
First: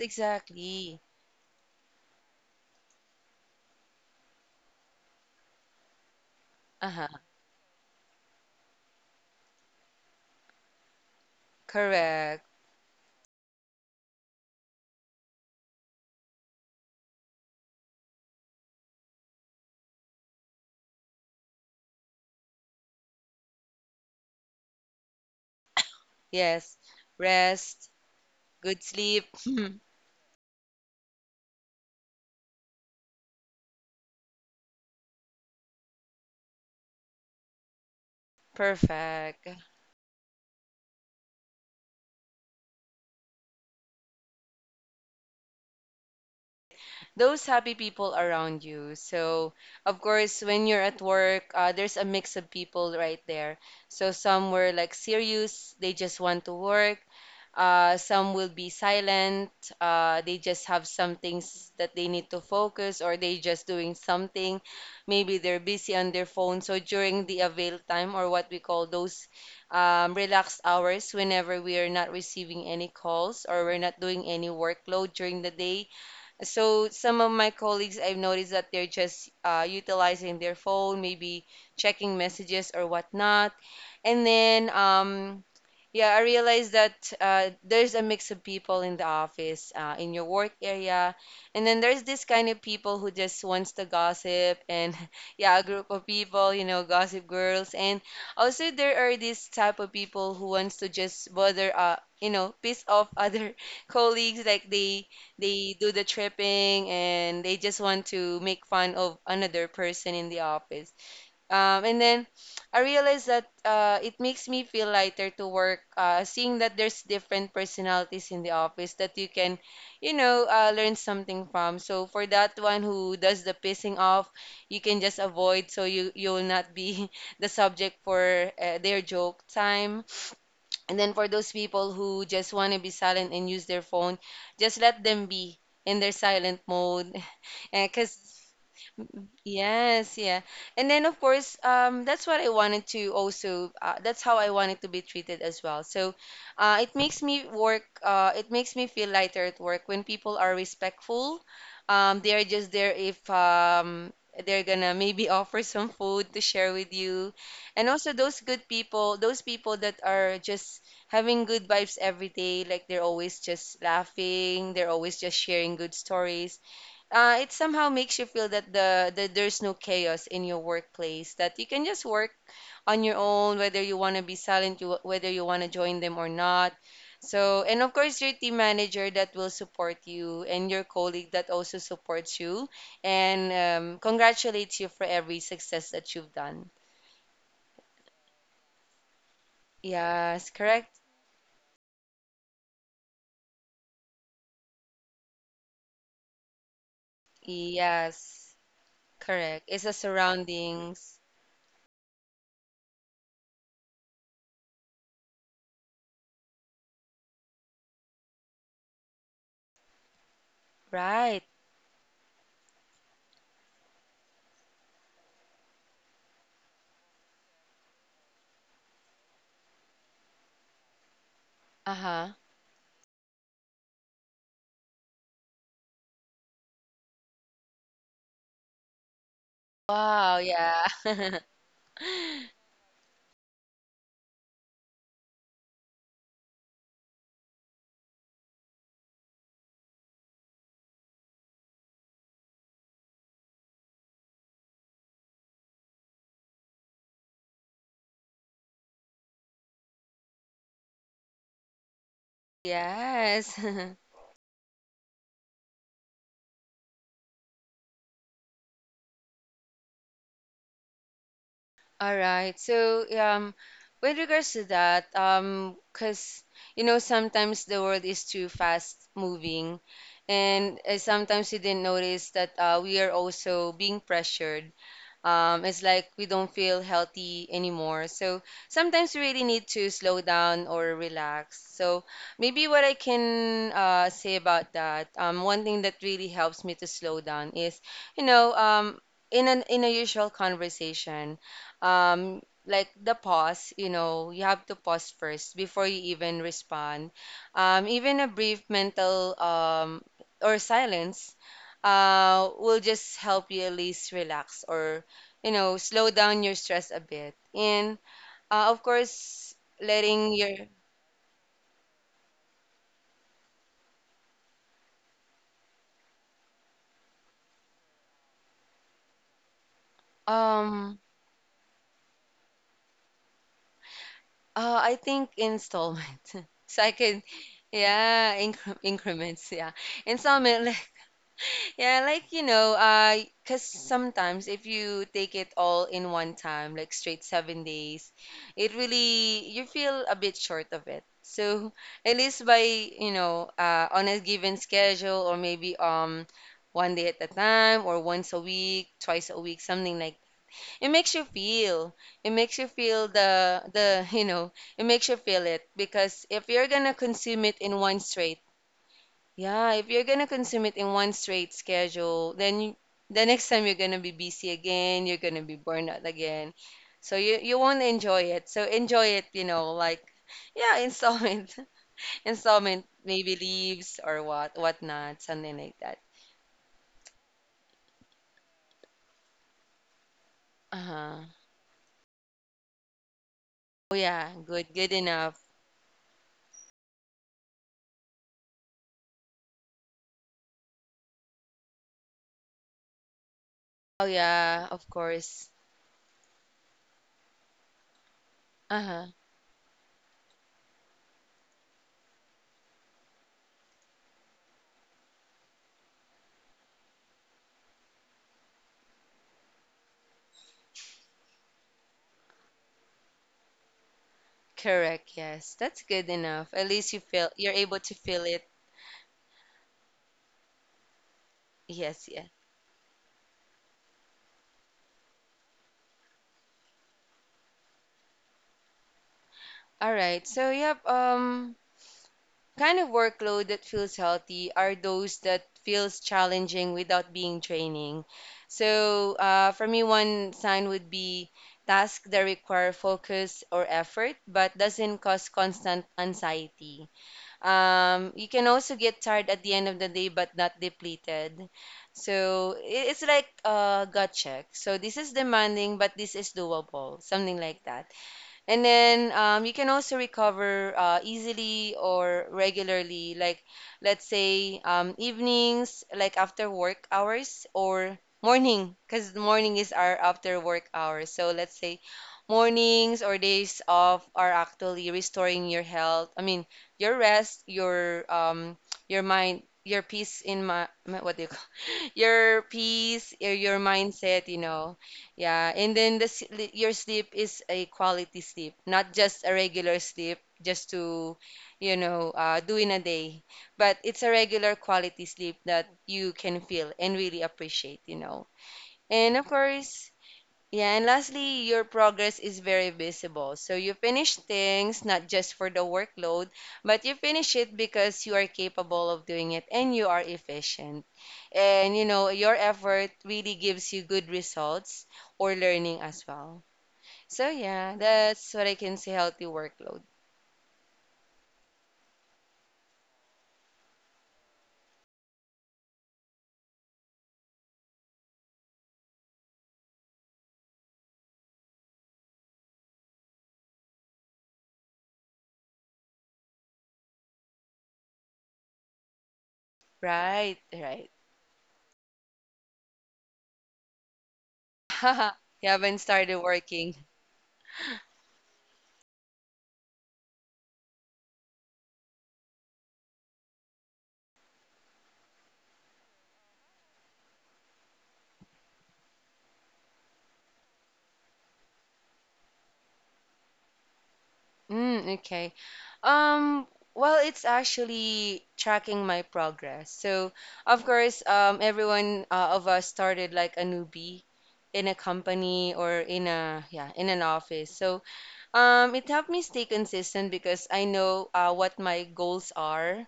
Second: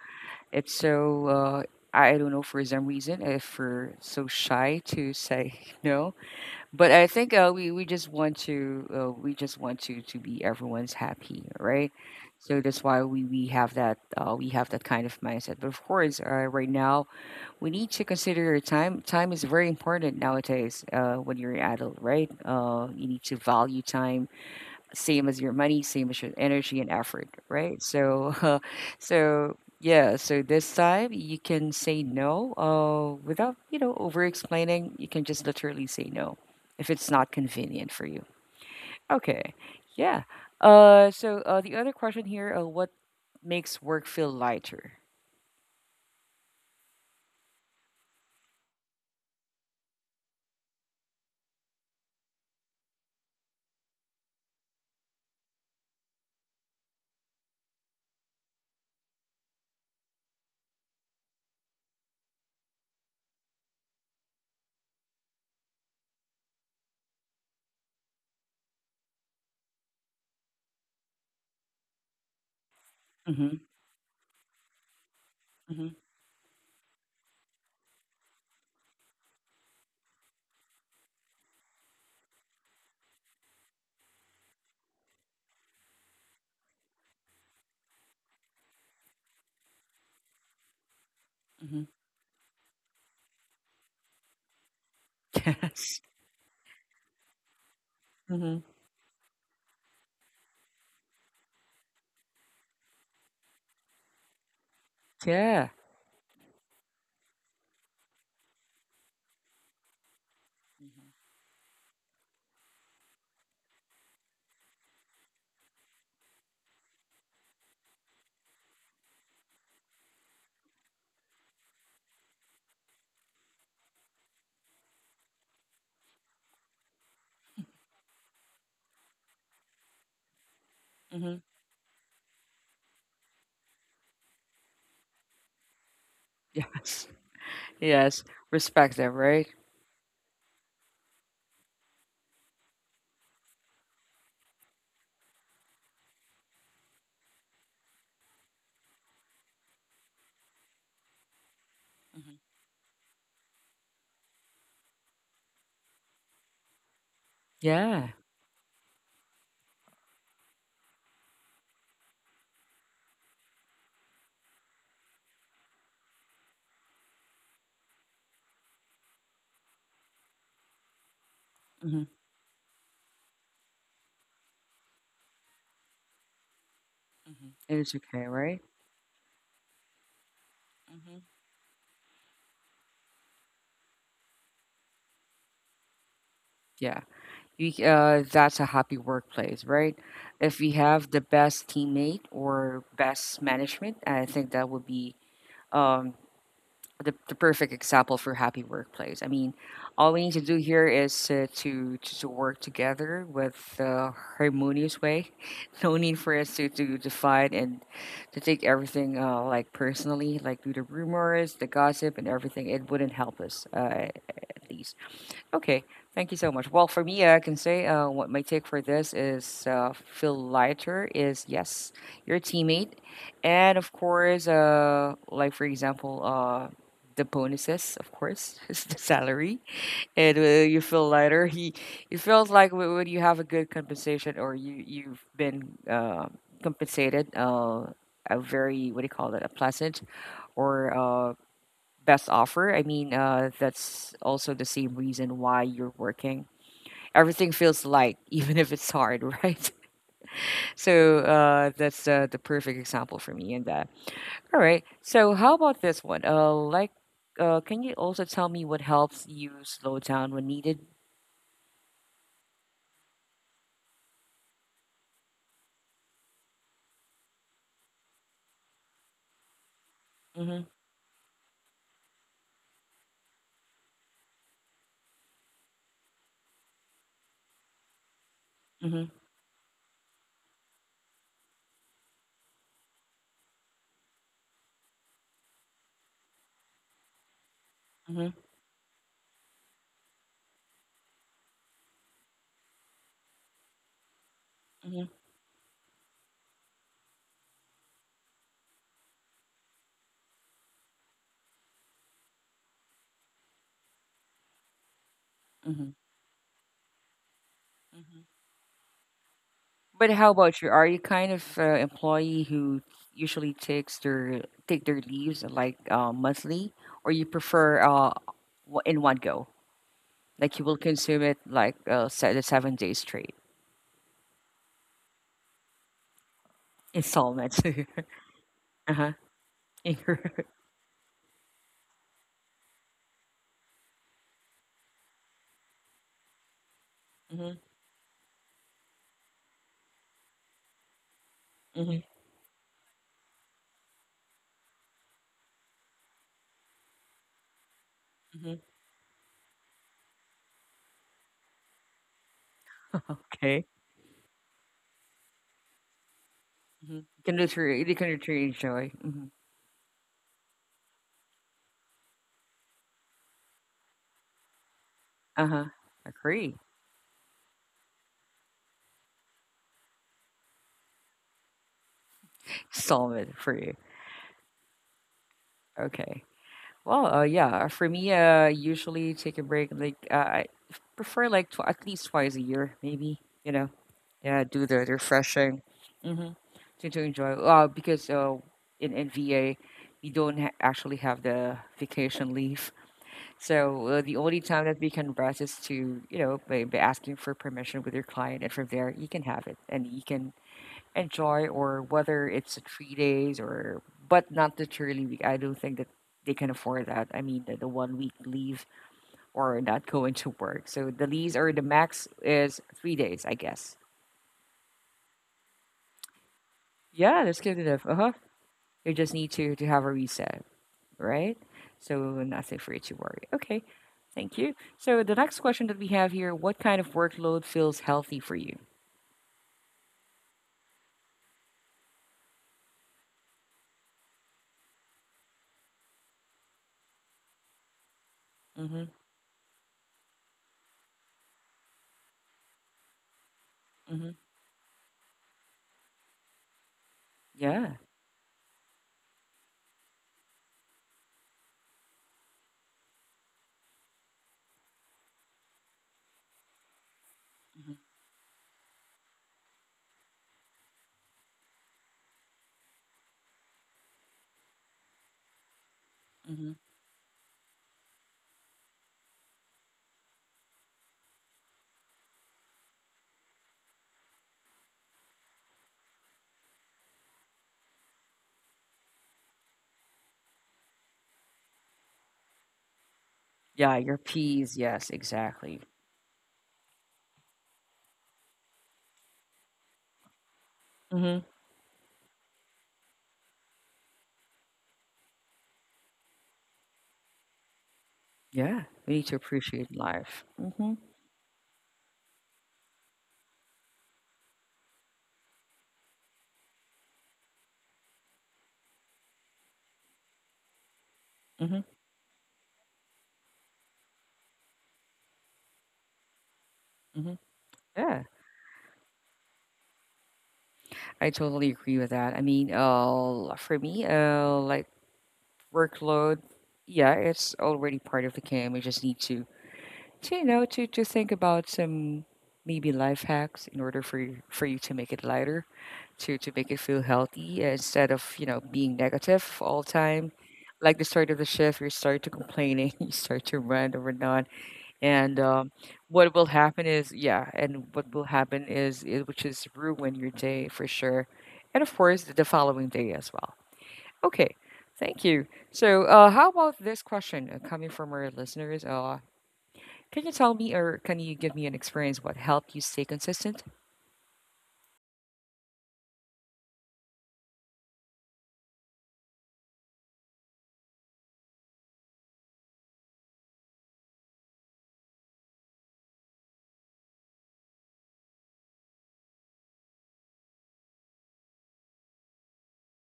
[SPEAKER 1] it's
[SPEAKER 2] exactly.
[SPEAKER 1] so, I don't know for some reason if we're so shy to say <laughs> no, but I
[SPEAKER 2] Uh-huh.
[SPEAKER 1] think, uh, we just want to, we just want to be everyone's happy, right,
[SPEAKER 2] Correct.
[SPEAKER 1] so that's why we have that, we have that kind of mindset, but of course, right now we need to consider your time. Time is very important nowadays when you're an adult, right? You need to value time, same as your money, same as your
[SPEAKER 2] Yes.
[SPEAKER 1] energy and effort, right?
[SPEAKER 2] Rest,
[SPEAKER 1] So, <laughs>
[SPEAKER 2] good sleep.
[SPEAKER 1] so
[SPEAKER 2] <laughs>
[SPEAKER 1] yeah, so this time you can say no without, you know, over explaining. You can just literally say no if it's not convenient for you.
[SPEAKER 2] Perfect.
[SPEAKER 1] Okay, yeah. The other question here what makes work feel lighter?
[SPEAKER 2] Those happy people around you. So, of course, when you're at work, there's a mix of people right there. So, some were like serious, they just want to work. Some will be silent, they just have some things that they need to focus, or they just doing something. Maybe they're busy on their phone. So, during the avail time, or what we call those relaxed hours whenever we are not receiving any calls
[SPEAKER 1] Mm-hmm,
[SPEAKER 2] or we're not doing any workload during the day.
[SPEAKER 1] mm-hmm,
[SPEAKER 2] So some of my colleagues, I've noticed that they're just utilizing their phone, maybe checking messages or whatnot. And then, yeah, I realized that there's a mix of people in the office, in your work area, and then
[SPEAKER 1] mm-hmm.
[SPEAKER 2] there's this kind of people who just wants to gossip, and <laughs>
[SPEAKER 1] <laughs>
[SPEAKER 2] yeah, a group
[SPEAKER 1] Yes.
[SPEAKER 2] of people, you know, gossip girls, and
[SPEAKER 1] Mm-hmm.
[SPEAKER 2] also there are this type of people who wants to just bother, piss off other <laughs> colleagues, like they
[SPEAKER 1] Yeah.
[SPEAKER 2] they do the tripping and they just want to make fun of another person in the office.
[SPEAKER 1] Mm-hmm.
[SPEAKER 2] And then I realized that it makes me feel lighter to work, seeing that there's different personalities in the office that you can, you know, learn something from. So for that one who does the pissing off, you can just avoid so you will not be <laughs> the subject for their joke time. And then for
[SPEAKER 1] Mm-hmm.
[SPEAKER 2] those people who just want to be silent and use their phone, just let them be in their silent
[SPEAKER 1] Yes. <laughs>
[SPEAKER 2] mode because,
[SPEAKER 1] Yes. Respect them, right?
[SPEAKER 2] yes, yeah. And then of course, that's what I wanted to also, that's how I wanted to be treated as well. So, it makes me work, it makes me feel lighter at work when people are respectful.
[SPEAKER 1] Hmm.
[SPEAKER 2] They are just there if they're gonna maybe <laughs> offer some food to share with you. And
[SPEAKER 1] Yeah.
[SPEAKER 2] also those good people, those people that are just having good vibes every day, like they're always just laughing, they're always just sharing good stories it somehow makes you feel that that there's no chaos in your workplace, that you can
[SPEAKER 1] Hmm.
[SPEAKER 2] just work on your own, whether you want to be silent, whether you want to join them or not.
[SPEAKER 1] Hmm.
[SPEAKER 2] So, and of
[SPEAKER 1] It's
[SPEAKER 2] course,
[SPEAKER 1] okay,
[SPEAKER 2] your team
[SPEAKER 1] right?
[SPEAKER 2] manager that will support you, and your
[SPEAKER 1] Hmm.
[SPEAKER 2] colleague that also supports you and congratulates you for every success that you've done.
[SPEAKER 1] Yeah. That's a happy workplace, right?
[SPEAKER 2] Yes,
[SPEAKER 1] If we
[SPEAKER 2] correct?
[SPEAKER 1] have the best teammate or best management, I think that would be um, the perfect example for
[SPEAKER 2] Yes,
[SPEAKER 1] happy workplace. I mean,
[SPEAKER 2] correct. It's the
[SPEAKER 1] all we need to do here
[SPEAKER 2] surroundings,
[SPEAKER 1] is to, to work together with a harmonious way. <laughs> No need for us to define and to take everything like personally, like do the
[SPEAKER 2] right?
[SPEAKER 1] rumors, the gossip, and everything. It wouldn't help us at least. Okay, thank you so much. Well, for me, I can say what my take for this is feel lighter is yes,
[SPEAKER 2] Uh-huh.
[SPEAKER 1] your teammate, and of course, the bonuses, of course, <laughs> is the salary, and
[SPEAKER 2] Wow,
[SPEAKER 1] you
[SPEAKER 2] yeah.
[SPEAKER 1] feel
[SPEAKER 2] <laughs>
[SPEAKER 1] lighter. It feels like when you have a good compensation or you you've been compensated. A very what do you call that a pleasant or best offer. I mean, that's also the same reason why you're working. Everything feels light, <laughs> even if it's hard, right? <laughs> So that's the perfect example for me
[SPEAKER 2] Yes.
[SPEAKER 1] in that.
[SPEAKER 2] <laughs>
[SPEAKER 1] All right. So how about this one? Can you also tell me what helps you slow down when needed?
[SPEAKER 2] All right. So, with regards to that, because you know sometimes the world is too fast moving,
[SPEAKER 1] Mm-hmm.
[SPEAKER 2] and sometimes we didn't notice that we are also being pressured, it's like we don't feel healthy anymore. So
[SPEAKER 1] Mm-hmm.
[SPEAKER 2] sometimes we really need to slow down or relax. So maybe what I can say about that, one thing that really helps me to slow down is, you
[SPEAKER 1] Mm-hmm.
[SPEAKER 2] know, in an in a usual conversation, um, like the pause, you know, you have to
[SPEAKER 1] Mm-hmm.
[SPEAKER 2] pause first before you even respond. Even a brief mental or silence will just help you at least relax or you know,
[SPEAKER 1] Mm-hmm.
[SPEAKER 2] slow down your stress a bit. And
[SPEAKER 1] Mm-hmm.
[SPEAKER 2] of course,
[SPEAKER 1] But how
[SPEAKER 2] letting your
[SPEAKER 1] about you? Are you kind of employee who usually takes their take their leaves like monthly, or you prefer in one go? Like you will
[SPEAKER 2] um
[SPEAKER 1] consume it like the 7 days straight
[SPEAKER 2] I think installment. <laughs> So I can
[SPEAKER 1] installments.
[SPEAKER 2] yeah,
[SPEAKER 1] <laughs> Uh-huh.
[SPEAKER 2] increments, yeah.
[SPEAKER 1] Mm-hmm.
[SPEAKER 2] Installment. Yeah, like you know, cause sometimes if you take it all in one time, like straight 7 days, it really you feel a bit short of it. So
[SPEAKER 1] Hmm.
[SPEAKER 2] <laughs> at least by you know, on a given schedule or maybe one day at a time or once a
[SPEAKER 1] Hmm.
[SPEAKER 2] week, twice a week, something like it makes you feel. It makes you feel
[SPEAKER 1] <laughs>
[SPEAKER 2] the
[SPEAKER 1] Okay.
[SPEAKER 2] the <laughs> you know, it makes you feel it because if you're gonna
[SPEAKER 1] Hmm.
[SPEAKER 2] consume it in
[SPEAKER 1] You
[SPEAKER 2] one
[SPEAKER 1] can
[SPEAKER 2] straight,
[SPEAKER 1] literally enjoy. Hmm.
[SPEAKER 2] yeah, if you're gonna consume it in one straight schedule, then the next time you're gonna be busy again, you're gonna
[SPEAKER 1] Uh
[SPEAKER 2] be
[SPEAKER 1] huh.
[SPEAKER 2] burned out again.
[SPEAKER 1] Agree.
[SPEAKER 2] So you won't enjoy it. So enjoy it, you know, like yeah, installment, <laughs> installment,
[SPEAKER 1] Installment
[SPEAKER 2] maybe
[SPEAKER 1] for you.
[SPEAKER 2] leaves or whatnot, something like that.
[SPEAKER 1] Okay. Well, yeah, for me, usually take a break. I
[SPEAKER 2] Uh-huh.
[SPEAKER 1] prefer like tw at least twice a year, maybe. You know,
[SPEAKER 2] Oh yeah,
[SPEAKER 1] yeah, do
[SPEAKER 2] good,
[SPEAKER 1] the
[SPEAKER 2] good enough.
[SPEAKER 1] refreshing, mm-hmm, to enjoy. Because in VA, we don't ha actually have the vacation leave, so
[SPEAKER 2] Oh
[SPEAKER 1] the only time
[SPEAKER 2] yeah,
[SPEAKER 1] that we
[SPEAKER 2] of
[SPEAKER 1] can rest
[SPEAKER 2] course.
[SPEAKER 1] is to you know by asking for permission with your client, and from there you
[SPEAKER 2] Uh-huh.
[SPEAKER 1] can have it, and you can enjoy or whether it's a 3 days or but not the truly week. I don't think that they can afford that. I mean the 1 week leave or not going to work. So the lease or the max is 3 days, I guess.
[SPEAKER 2] Correct, yes. That's good enough. At least you
[SPEAKER 1] Yeah,
[SPEAKER 2] feel
[SPEAKER 1] that's
[SPEAKER 2] you're
[SPEAKER 1] good
[SPEAKER 2] able
[SPEAKER 1] enough. Uh
[SPEAKER 2] to
[SPEAKER 1] huh.
[SPEAKER 2] feel it.
[SPEAKER 1] You just need to have a reset, right? So
[SPEAKER 2] Yes, yeah.
[SPEAKER 1] nothing for you to worry. Okay. Thank you. So the next question that we have here, what kind of workload feels healthy for you?
[SPEAKER 2] All right. So, yep. Kind of workload that feels healthy are those that feels challenging without being draining.
[SPEAKER 1] Mm-hmm.
[SPEAKER 2] So for me, one sign would be tasks that require focus or
[SPEAKER 1] Mm-hmm.
[SPEAKER 2] effort but doesn't cause constant anxiety.
[SPEAKER 1] Yeah.
[SPEAKER 2] You can also get tired at the end of the day but not depleted. So it's like a gut check. So this is demanding but this is doable, something like
[SPEAKER 1] Mm-hmm.
[SPEAKER 2] that. And then you can also recover easily or regularly, like let's say evenings, like
[SPEAKER 1] Mm-hmm.
[SPEAKER 2] after work hours, or morning, because morning is our after work hours. So let's say mornings or days off are actually restoring your health. I mean, your rest, your mind, your peace in my, what do you call <laughs> your peace, your
[SPEAKER 1] Yeah, your
[SPEAKER 2] mindset, you
[SPEAKER 1] peas.
[SPEAKER 2] know.
[SPEAKER 1] Yes,
[SPEAKER 2] Yeah,
[SPEAKER 1] exactly.
[SPEAKER 2] and then the your sleep is a quality sleep, not just a regular sleep, just to,
[SPEAKER 1] Mm-hmm.
[SPEAKER 2] you know, do in a day. But it's a regular quality sleep that you can feel and really appreciate, you know.
[SPEAKER 1] Yeah, we need to
[SPEAKER 2] And of
[SPEAKER 1] appreciate
[SPEAKER 2] course,
[SPEAKER 1] life.
[SPEAKER 2] yeah,
[SPEAKER 1] Mhm,
[SPEAKER 2] and lastly, your progress is very visible. So you finish things not just for the workload, but you finish it because you are capable of doing it and you are efficient.
[SPEAKER 1] mhm,
[SPEAKER 2] And you know, your effort really gives you good results or learning as well.
[SPEAKER 1] mhm.
[SPEAKER 2] So yeah,
[SPEAKER 1] Yeah,
[SPEAKER 2] that's what I can say healthy workload.
[SPEAKER 1] I totally agree with that. I mean, for me, workload, yeah, it's already part of the game. We just need to you know, to think about some maybe life hacks in order for you to make it lighter, to make it feel healthy instead of you know being negative all the time.
[SPEAKER 2] Right,
[SPEAKER 1] Like the
[SPEAKER 2] right.
[SPEAKER 1] start of the shift, you start to complaining, <laughs> you start to rant or whatnot and
[SPEAKER 2] <laughs> You haven't
[SPEAKER 1] what
[SPEAKER 2] started
[SPEAKER 1] will happen
[SPEAKER 2] working.
[SPEAKER 1] is yeah and what will happen is it which is ruin your day for sure and of course the following day as well. Okay, thank you. How about this question coming from our listeners, can you tell me or can you give me an experience what helped you stay consistent?
[SPEAKER 2] Mm, okay. Um, well, it's actually tracking my progress. So, of course, everyone of us started like a newbie in a company or in a yeah, in an office. So, it helped me stay consistent because I know what my goals are,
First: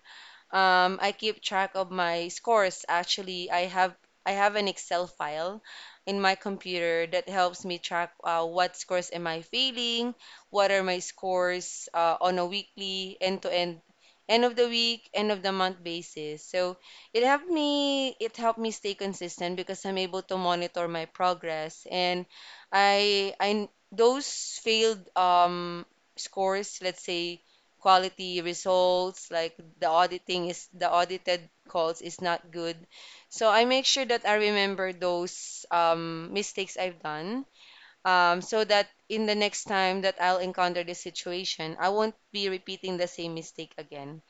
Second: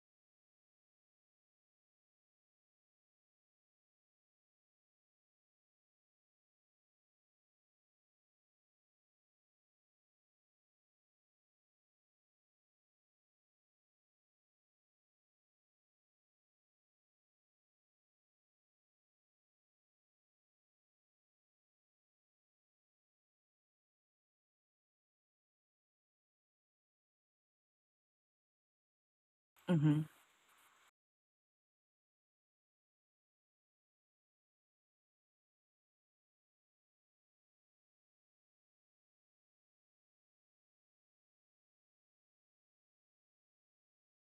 [SPEAKER 2] I keep track of my scores. Actually, I have an Excel file in my computer that helps me track what scores am I failing, what are my scores on a weekly, end to end, end of the week, end of the month basis. So it helped me stay consistent because I'm able to monitor my progress and I those failed scores, let's say quality results like the
[SPEAKER 1] Mm-hmm.
[SPEAKER 2] auditing is the audited calls is not good. So I make sure that I remember those mistakes I've done, so that in the next time that I'll encounter this situation I won't be repeating the same mistake again.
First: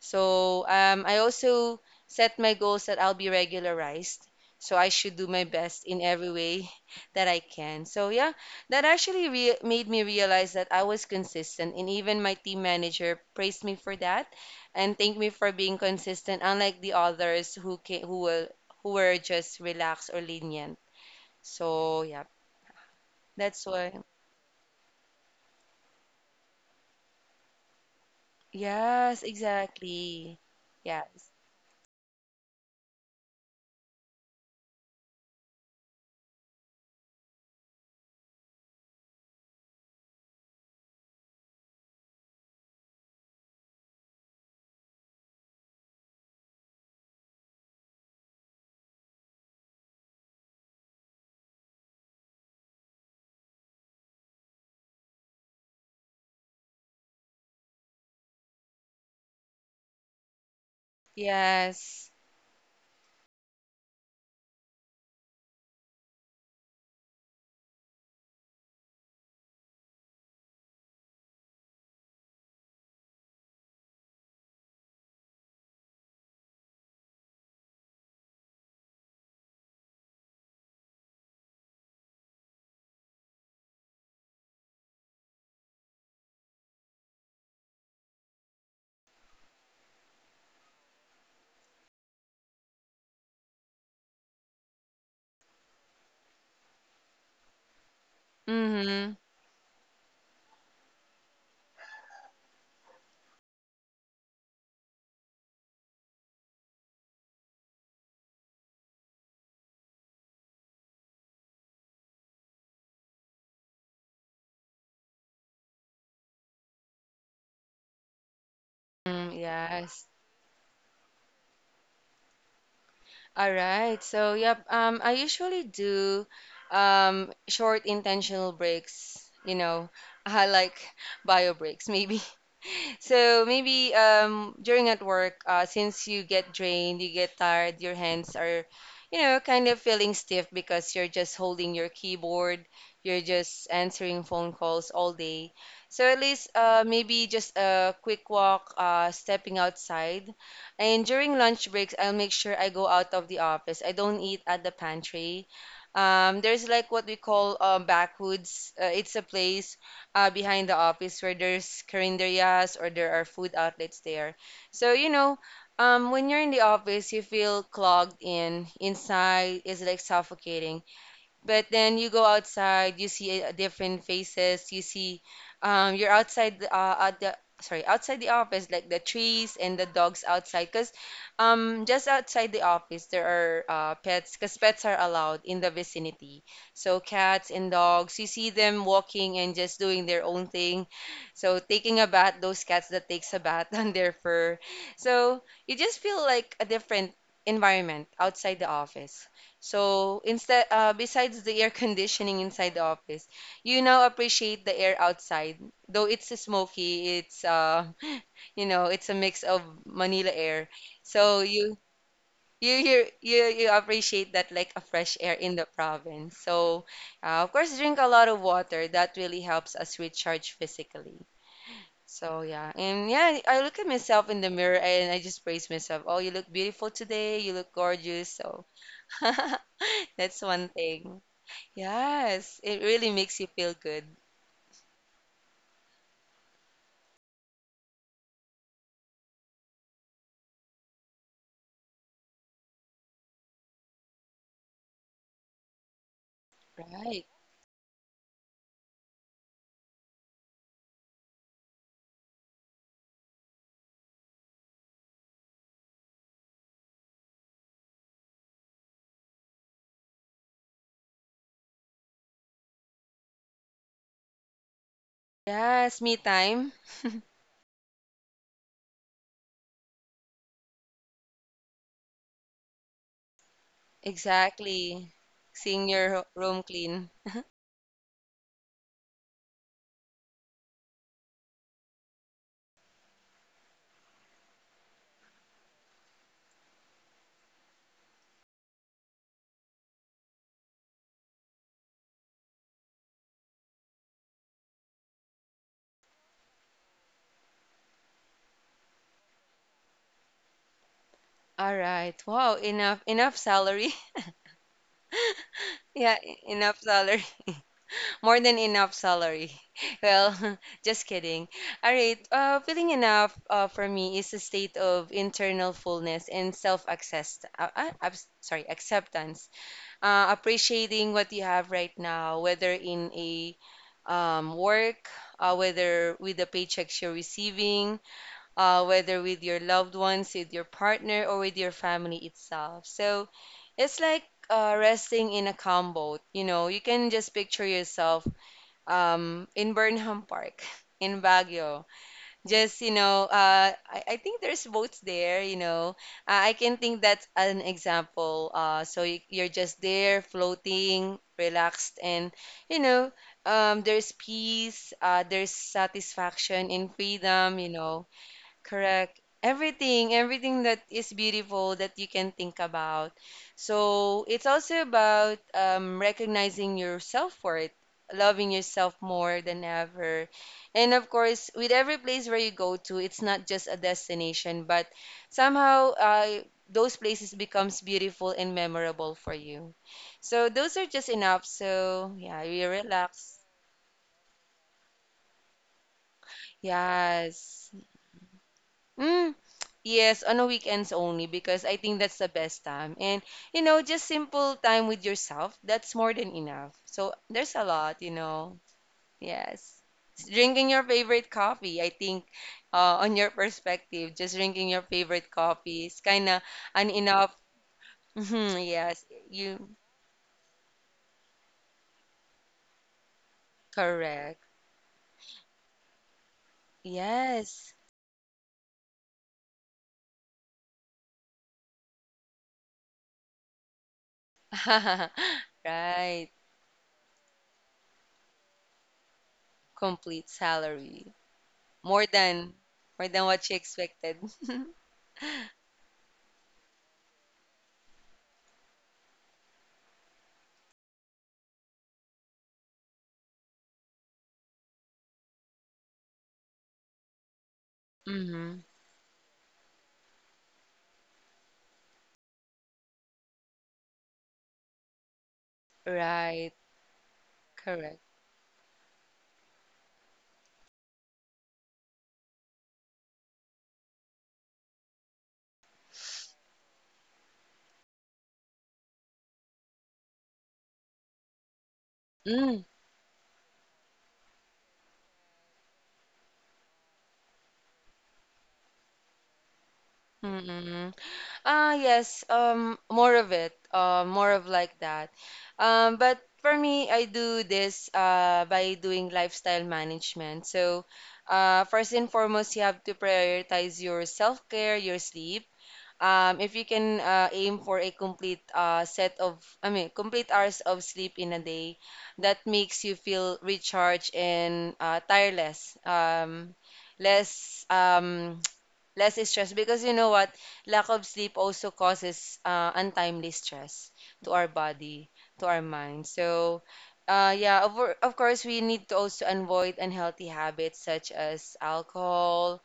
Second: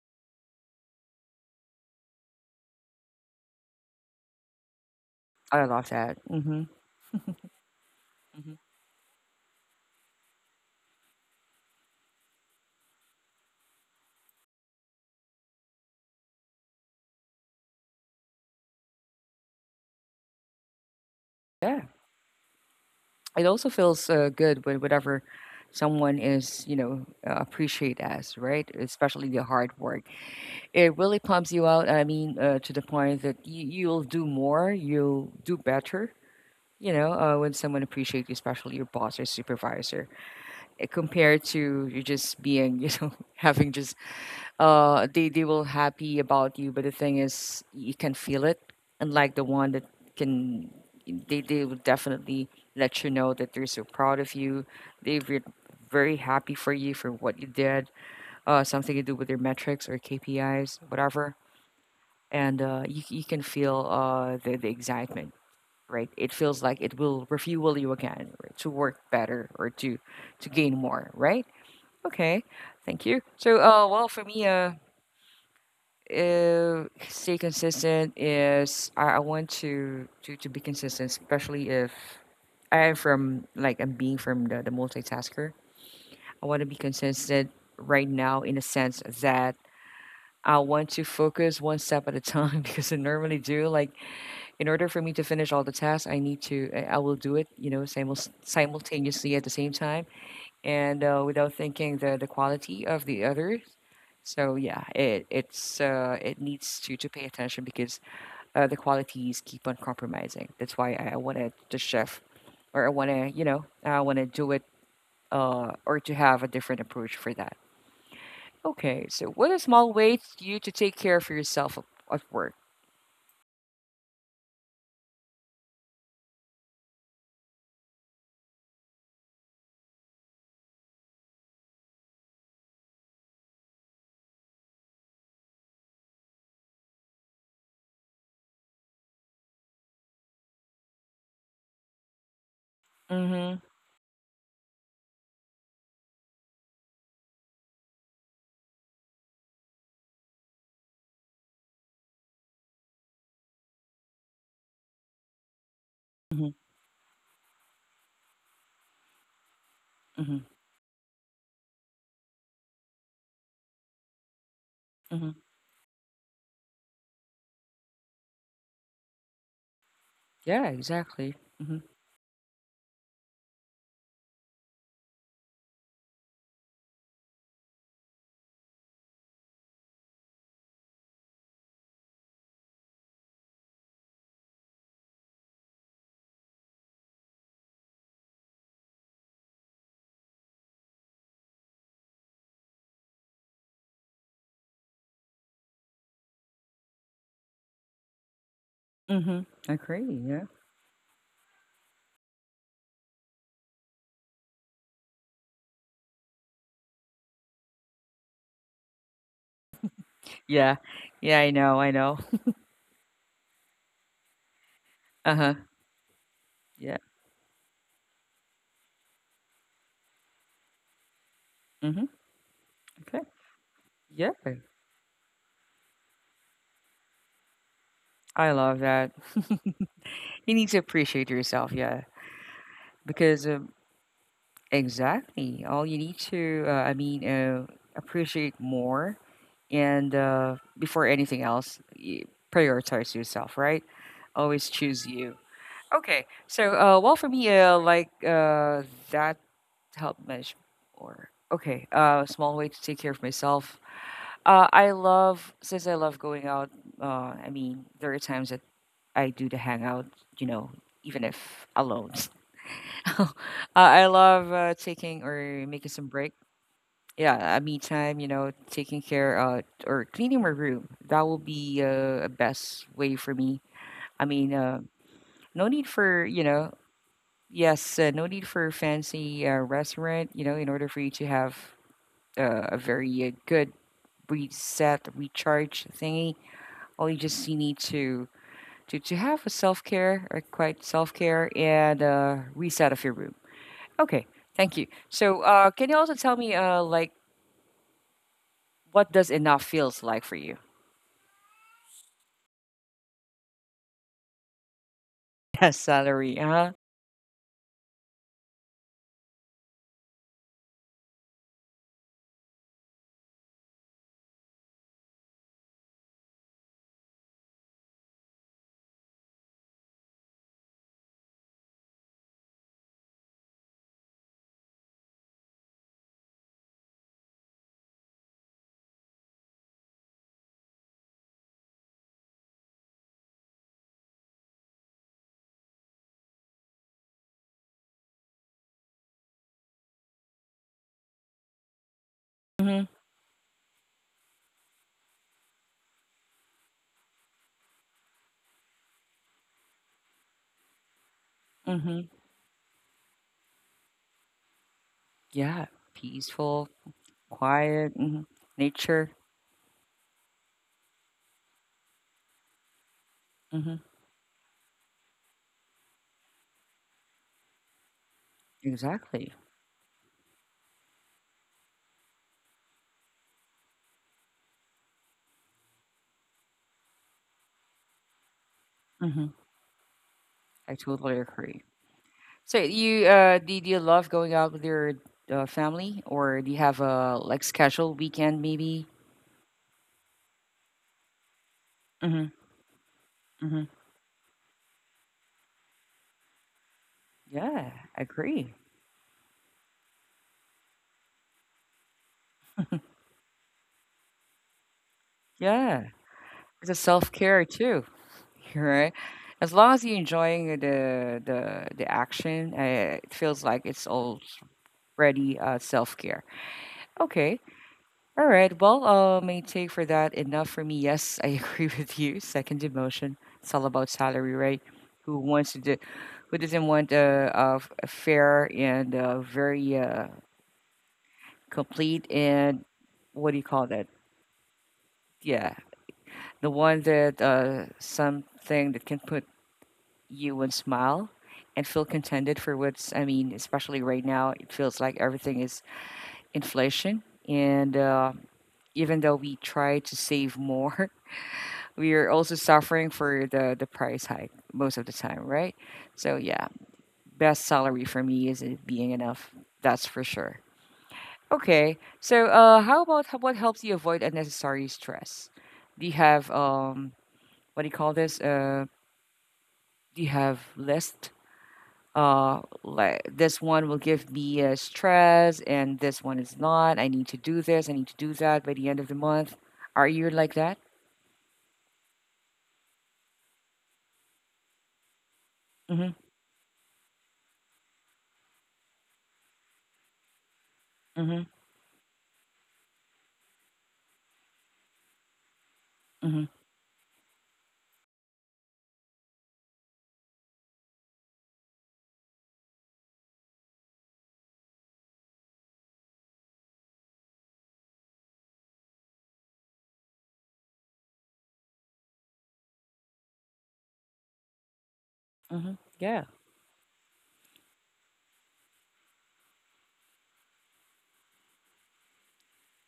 [SPEAKER 2] So I also set my goals that I'll be regularized. So I should do my
[SPEAKER 1] I
[SPEAKER 2] best
[SPEAKER 1] love
[SPEAKER 2] in
[SPEAKER 1] that.
[SPEAKER 2] every
[SPEAKER 1] Mm-hmm.
[SPEAKER 2] way <laughs> that I can. So yeah,
[SPEAKER 1] Hmm.
[SPEAKER 2] that actually made me realize that I was consistent, and even my team manager praised me for that and thanked me for being consistent, unlike the others who ca who were just relaxed or lenient.
[SPEAKER 1] Yeah,
[SPEAKER 2] So yeah,
[SPEAKER 1] it
[SPEAKER 2] that's
[SPEAKER 1] also
[SPEAKER 2] why.
[SPEAKER 1] feels good when whatever someone is you know appreciate as right,
[SPEAKER 2] Yes,
[SPEAKER 1] especially the hard work.
[SPEAKER 2] exactly.
[SPEAKER 1] It really
[SPEAKER 2] Yes.
[SPEAKER 1] pumps you out. I mean, to the point that you, you'll do more, you'll do better. You know, when someone appreciates you, especially your boss or supervisor, eh, compared to you just being, you know, <laughs> having just they will happy about you, but the thing is, you can feel it. Unlike the one that can, they will definitely let you know that they're so proud of you. They're very happy for you for what you did. Something to do with their metrics or KPIs, whatever
[SPEAKER 2] Yes.
[SPEAKER 1] and you, you can feel the excitement, right? It feels like it will refuel you again, right, to work better or to gain more, right? Okay, thank you. Well for me stay consistent is I want to, to be consistent especially if I'm being from the multitasker. I want to be consistent right now in a sense that I want to focus one step at a time <laughs> because I normally do like in order for me to finish all the tasks, I need to, I will do it, you know,
[SPEAKER 2] Mm-hmm.
[SPEAKER 1] simultaneously at the same time and without thinking the quality of the others. So yeah, it needs to pay attention because the qualities keep on compromising. That's why I wanted the chef or I want to, you know, I want to do it or to have a different approach for that. Okay, so
[SPEAKER 2] Mm,
[SPEAKER 1] what are small
[SPEAKER 2] yes.
[SPEAKER 1] ways you to take care of yourself at work?
[SPEAKER 2] All right. So, yep. I usually do short intentional breaks, you know, <laughs> like bio breaks maybe. So maybe during at work, since you get drained, you get tired, your hands are, you know, kind of feeling stiff because you're just holding your keyboard, you're
[SPEAKER 1] Mm-hmm.
[SPEAKER 2] just answering phone calls all day. So at least maybe just a quick walk, stepping outside. And during lunch breaks, I'll make sure I go out of the office. I don't eat at the pantry.
[SPEAKER 1] Mm-hmm.
[SPEAKER 2] There's like what we call backwoods. It's a place
[SPEAKER 1] Mm-hmm.
[SPEAKER 2] behind the office where there's carinderias or there are food outlets there. So, you
[SPEAKER 1] Hmm.
[SPEAKER 2] know, when you're in the office, you feel clogged in. Inside is like
[SPEAKER 1] Yeah,
[SPEAKER 2] suffocating.
[SPEAKER 1] exactly.
[SPEAKER 2] But
[SPEAKER 1] Mm-hmm.
[SPEAKER 2] then you go outside, you see different faces, you see you're outside at the sorry, outside the office like the trees and the dogs outside because just outside the office there are pets because pets are allowed in the vicinity. So cats and dogs, you see them walking and just doing their own thing. So taking a bath, those cats that takes a bath <laughs> on their fur. So you just feel like a different environment outside the office.
[SPEAKER 1] Mhm. Agree,
[SPEAKER 2] So
[SPEAKER 1] yeah.
[SPEAKER 2] instead, besides the air <laughs> conditioning inside the office, you now appreciate the air outside. Though it's smoky, it's <laughs> you know, it's a mix of Manila air.
[SPEAKER 1] Yeah. Yeah,
[SPEAKER 2] So
[SPEAKER 1] I know, I know.
[SPEAKER 2] you appreciate that like a fresh air in
[SPEAKER 1] Uh-huh.
[SPEAKER 2] the province. So
[SPEAKER 1] Yeah.
[SPEAKER 2] of course, drink a lot of water. That really helps us recharge physically.
[SPEAKER 1] Mhm.
[SPEAKER 2] So yeah, and
[SPEAKER 1] Okay.
[SPEAKER 2] yeah, I look at myself
[SPEAKER 1] Yeah.
[SPEAKER 2] in the mirror and I just praise myself. Oh, you look beautiful today. You look gorgeous.
[SPEAKER 1] I
[SPEAKER 2] So.
[SPEAKER 1] love that. <laughs>
[SPEAKER 2] <laughs> That's
[SPEAKER 1] You
[SPEAKER 2] one
[SPEAKER 1] need to
[SPEAKER 2] thing.
[SPEAKER 1] appreciate yourself, yeah,
[SPEAKER 2] Yes, it really makes you
[SPEAKER 1] because,
[SPEAKER 2] feel good,
[SPEAKER 1] exactly. All you need to, appreciate more and, before anything else, y prioritize yourself, right? Always choose you. Okay. So,
[SPEAKER 2] right?
[SPEAKER 1] for me, that helped measure or okay, a small way to take care of myself. I love since I love going out. I mean, there are times that I do the hangout, you know, even if alone. <laughs> uh, I love taking or making
[SPEAKER 2] Yes,
[SPEAKER 1] some
[SPEAKER 2] me
[SPEAKER 1] break.
[SPEAKER 2] time.
[SPEAKER 1] Yeah, a me time, you know, taking care or cleaning my room. That will be a best way for me. I mean,
[SPEAKER 2] Exactly.
[SPEAKER 1] no need
[SPEAKER 2] Seeing your
[SPEAKER 1] for
[SPEAKER 2] room clean.
[SPEAKER 1] yes, no need for fancy restaurant, you know, in order for you to have a very good reset, recharge thingy. All you just you need to have a self care or quite self care and reset of your room. Okay, thank you. So can you also tell me like what does enough feels like for you? <laughs>
[SPEAKER 2] All right. Wow, enough salary. <laughs>
[SPEAKER 1] Yes,
[SPEAKER 2] Yeah,
[SPEAKER 1] salary. Huh?
[SPEAKER 2] enough salary. <laughs> More than enough salary. <laughs> Well, <laughs> just kidding. All right. Feeling enough for me is a state of internal fullness and self-access. Sorry, acceptance. Appreciating what you have right now, whether in a work, whether with the paychecks you're receiving, whether with your loved ones, with your partner, or with your family itself. So it's like resting in a calm boat. You know, you can just picture yourself in Burnham Park, <laughs> in Baguio, just
[SPEAKER 1] Mhm.
[SPEAKER 2] you know I think there's votes there you know, I can think that's an example. So you're just there floating relaxed
[SPEAKER 1] Mhm.
[SPEAKER 2] and you know, there's peace, there's
[SPEAKER 1] Yeah, peaceful,
[SPEAKER 2] satisfaction in freedom, you
[SPEAKER 1] quiet.
[SPEAKER 2] know.
[SPEAKER 1] Mhm. Nature.
[SPEAKER 2] Correct. Everything, everything that is beautiful that you can think about.
[SPEAKER 1] Mhm.
[SPEAKER 2] So it's also about recognizing your self-worth, loving yourself
[SPEAKER 1] Exactly.
[SPEAKER 2] more than ever. And of course, with every place where you go to, it's not just a destination, but somehow those places becomes beautiful and memorable
[SPEAKER 1] Mhm.
[SPEAKER 2] for you. So
[SPEAKER 1] I
[SPEAKER 2] those are just
[SPEAKER 1] totally
[SPEAKER 2] enough.
[SPEAKER 1] agree.
[SPEAKER 2] So yeah,
[SPEAKER 1] So
[SPEAKER 2] you
[SPEAKER 1] you uh,
[SPEAKER 2] relax.
[SPEAKER 1] do, do you love going out with your family, or do you have a like
[SPEAKER 2] Yes.
[SPEAKER 1] scheduled weekend maybe?
[SPEAKER 2] Mm, yes, on the weekends only because I think that's
[SPEAKER 1] Mm-hmm.
[SPEAKER 2] the best time. And you know, just simple time with yourself, that's more than enough. So there's a
[SPEAKER 1] Yeah, I
[SPEAKER 2] lot, you
[SPEAKER 1] agree.
[SPEAKER 2] know. Yes. Drinking your favorite coffee, I think on your perspective, just drinking your favorite
[SPEAKER 1] Yeah,
[SPEAKER 2] coffee is kind of
[SPEAKER 1] it's a
[SPEAKER 2] an
[SPEAKER 1] self
[SPEAKER 2] enough.
[SPEAKER 1] care
[SPEAKER 2] <laughs>
[SPEAKER 1] too, <laughs>
[SPEAKER 2] Mhm,
[SPEAKER 1] right?
[SPEAKER 2] yes,
[SPEAKER 1] As
[SPEAKER 2] you
[SPEAKER 1] long as you're enjoying the action, it feels like it's already
[SPEAKER 2] correct.
[SPEAKER 1] self care. Okay,
[SPEAKER 2] Yes.
[SPEAKER 1] all right. Well, may take for that enough for me. Yes, I agree <laughs> with you. Second demotion. It's all about salary, right? Who wants
[SPEAKER 2] <laughs>
[SPEAKER 1] to do?
[SPEAKER 2] Right.
[SPEAKER 1] Who doesn't want a fair and very
[SPEAKER 2] Complete salary.
[SPEAKER 1] complete
[SPEAKER 2] More than
[SPEAKER 1] and
[SPEAKER 2] More than
[SPEAKER 1] what do you
[SPEAKER 2] what you
[SPEAKER 1] call that?
[SPEAKER 2] expected.
[SPEAKER 1] Yeah, the one that something that can put you on smile and feel contented for what's, I mean, especially right now, it feels like everything is inflation. And
[SPEAKER 2] <laughs> Hmm.
[SPEAKER 1] even though we try to save more, <laughs> we are also suffering for the price hike most of the time, right? So, yeah,
[SPEAKER 2] Right,
[SPEAKER 1] best salary for
[SPEAKER 2] correct.
[SPEAKER 1] me is it being enough. That's for sure. Okay, so how about how, what helps you avoid unnecessary stress? Do you have what do you call this? Do you have list
[SPEAKER 2] Mm,
[SPEAKER 1] like this one will give me stress and this one is not. I need to do this, I need to do that by the end of the month. Are you like that?
[SPEAKER 2] mm-mm. Ah, yes, more of it, more of like that.
[SPEAKER 1] Mm-hmm.
[SPEAKER 2] But for me, I do this by doing lifestyle management. So,
[SPEAKER 1] Mm-hmm.
[SPEAKER 2] first and foremost, you have to prioritize your self-care, your sleep.
[SPEAKER 1] Mm-hmm.
[SPEAKER 2] If you can aim for a complete set of, I mean, complete hours of sleep in a day, that makes you feel recharged and tireless, less <tsk> less stress. Because you know what, lack of sleep also causes untimely stress to our body, to
[SPEAKER 1] Mm-hmm.
[SPEAKER 2] our
[SPEAKER 1] Yeah,
[SPEAKER 2] mind. So, yeah, of course, we need to also avoid unhealthy habits such as alcohol,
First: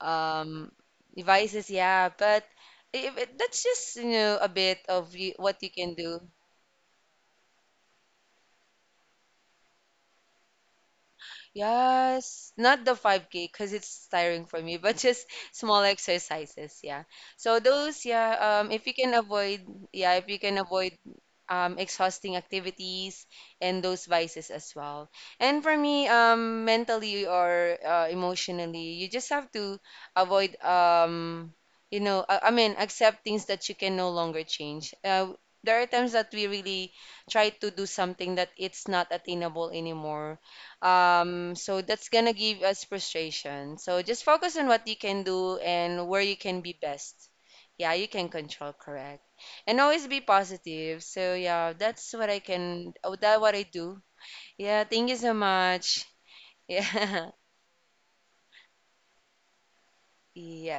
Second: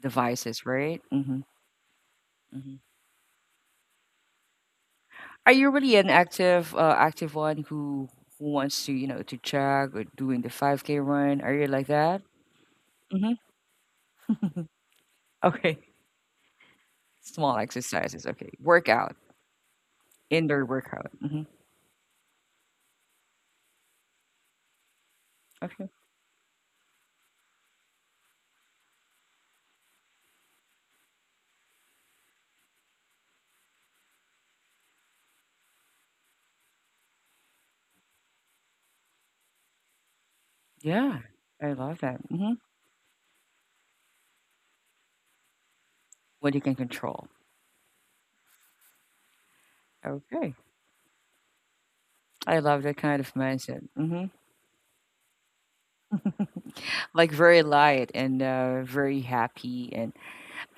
[SPEAKER 1] devices,
[SPEAKER 2] um,
[SPEAKER 1] right? Mm-hmm.
[SPEAKER 2] devices, yeah. But
[SPEAKER 1] Mm-hmm.
[SPEAKER 2] if it, that's just, you know, a bit of you,
[SPEAKER 1] Are
[SPEAKER 2] what
[SPEAKER 1] you
[SPEAKER 2] you can
[SPEAKER 1] really an
[SPEAKER 2] do.
[SPEAKER 1] active active one who wants to, you know, to jog or doing the 5K run? Are you like that?
[SPEAKER 2] Yes, not the
[SPEAKER 1] Mm-hmm.
[SPEAKER 2] 5K because it's tiring for
[SPEAKER 1] <laughs>
[SPEAKER 2] me, <laughs> but just
[SPEAKER 1] Okay,
[SPEAKER 2] small exercises, yeah.
[SPEAKER 1] small
[SPEAKER 2] So those,
[SPEAKER 1] exercises,
[SPEAKER 2] yeah,
[SPEAKER 1] okay,
[SPEAKER 2] if you can
[SPEAKER 1] workout,
[SPEAKER 2] avoid, yeah, if you can
[SPEAKER 1] indoor
[SPEAKER 2] avoid
[SPEAKER 1] workout. Mm-hmm.
[SPEAKER 2] exhausting activities and those vices as well. And for
[SPEAKER 1] Okay.
[SPEAKER 2] me, mentally or emotionally, you just have to avoid, you know, I mean, accept things that you can no longer change. There are times that we really try to do something that it's not attainable anymore.
[SPEAKER 1] Yeah, I
[SPEAKER 2] So
[SPEAKER 1] love
[SPEAKER 2] that's
[SPEAKER 1] that.
[SPEAKER 2] gonna
[SPEAKER 1] Mhm.
[SPEAKER 2] give us frustration. So just focus on what you can do and where you
[SPEAKER 1] What
[SPEAKER 2] can
[SPEAKER 1] you
[SPEAKER 2] be
[SPEAKER 1] can control.
[SPEAKER 2] best. Yeah, you can control, correct, and always be
[SPEAKER 1] Okay.
[SPEAKER 2] positive. So yeah, that's what I
[SPEAKER 1] I love
[SPEAKER 2] can.
[SPEAKER 1] that
[SPEAKER 2] Oh,
[SPEAKER 1] kind of
[SPEAKER 2] that what I
[SPEAKER 1] mindset.
[SPEAKER 2] do.
[SPEAKER 1] Hmm.
[SPEAKER 2] Yeah, thank you so much. <laughs> Yeah.
[SPEAKER 1] Like very light and very happy. And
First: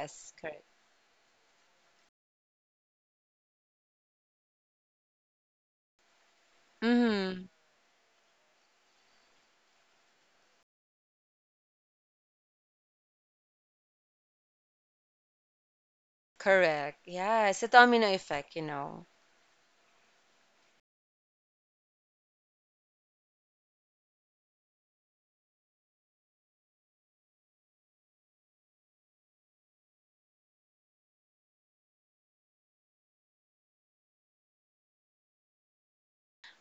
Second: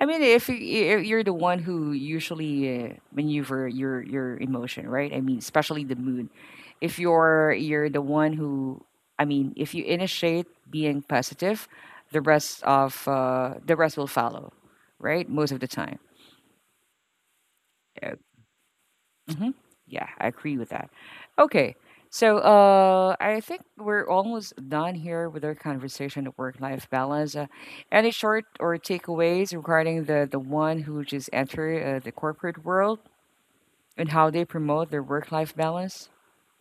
[SPEAKER 1] I mean,
[SPEAKER 2] correct.
[SPEAKER 1] if you're the one who usually maneuver your emotion, right? I mean, especially the mood. If
[SPEAKER 2] Mm-hmm.
[SPEAKER 1] you're the one who, I mean, if you initiate being positive, the rest of the rest will follow, right? Most of the time.
[SPEAKER 2] Correct. Yeah, it's a domino effect, you know.
[SPEAKER 1] Hmm. Yeah, I agree with that. Okay, so I think we're almost done here with our conversation of work-life balance. Any short or takeaways regarding the one who just entered the corporate world and how they promote their work-life balance?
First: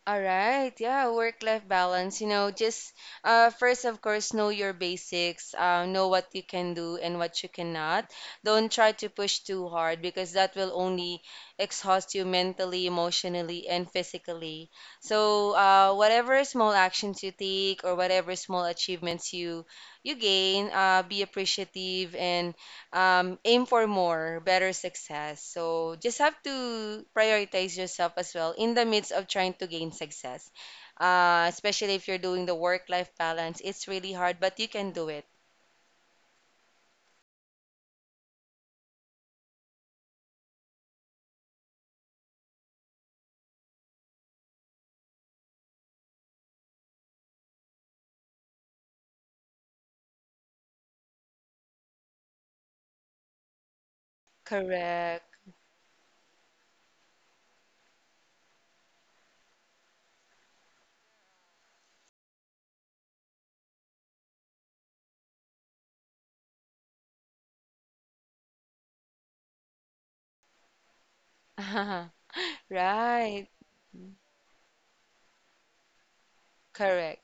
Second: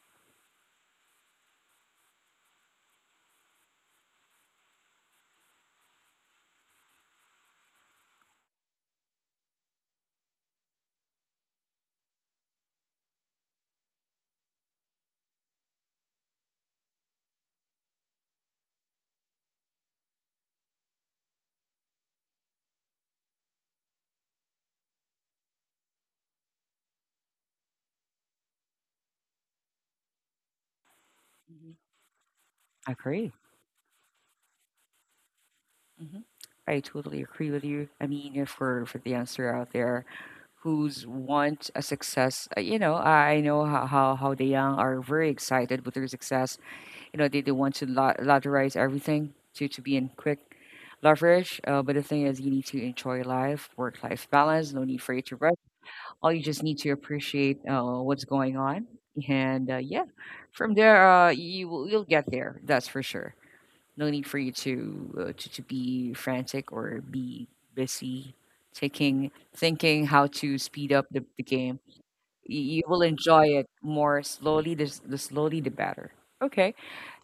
[SPEAKER 2] All right, yeah, work-life balance. You know, just first, of course, know your basics. Know what you can do and what you cannot. Don't try to push too hard because that will only exhaust you mentally, emotionally, and physically. So, whatever small actions you take or whatever small achievements you gain, be appreciative and aim for more, better success. So just have to prioritize yourself as well in the midst of trying to gain success. Especially if you're doing the
[SPEAKER 1] I
[SPEAKER 2] work-life
[SPEAKER 1] agree.
[SPEAKER 2] balance, it's really hard, but you can do it.
[SPEAKER 1] Hmm. I totally agree with you. I mean, for the answer out there who's want a success, you know, I know how the young are very excited with their success. You know, they want to lotterize everything to be in quick leverage. But the thing is, you need to enjoy life, work life balance, no need for you
[SPEAKER 2] Correct.
[SPEAKER 1] to rush. All you just need to appreciate what's going on. And yeah, from there, you will, you'll get there. That's for sure. No need for you to, to be frantic or be busy taking thinking how to speed up the game.
[SPEAKER 2] <laughs>
[SPEAKER 1] You will
[SPEAKER 2] Right.
[SPEAKER 1] enjoy it more slowly. The slowly, the better. Okay.
[SPEAKER 2] Correct.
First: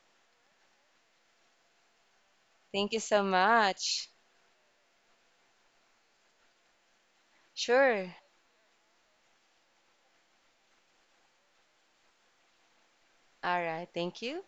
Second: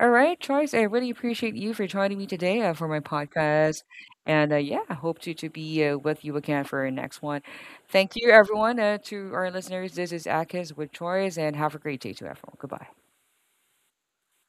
[SPEAKER 1] All right, Charles, I really appreciate you for joining me today for
[SPEAKER 2] Thank you
[SPEAKER 1] my
[SPEAKER 2] so
[SPEAKER 1] podcast.
[SPEAKER 2] much.
[SPEAKER 1] And yeah, I hope to be with you again for our next one. Thank
[SPEAKER 2] Sure.
[SPEAKER 1] you, everyone. To our listeners, this is Akis with Choice, and have a great day to everyone. Goodbye.
[SPEAKER 2] All right. Thank you.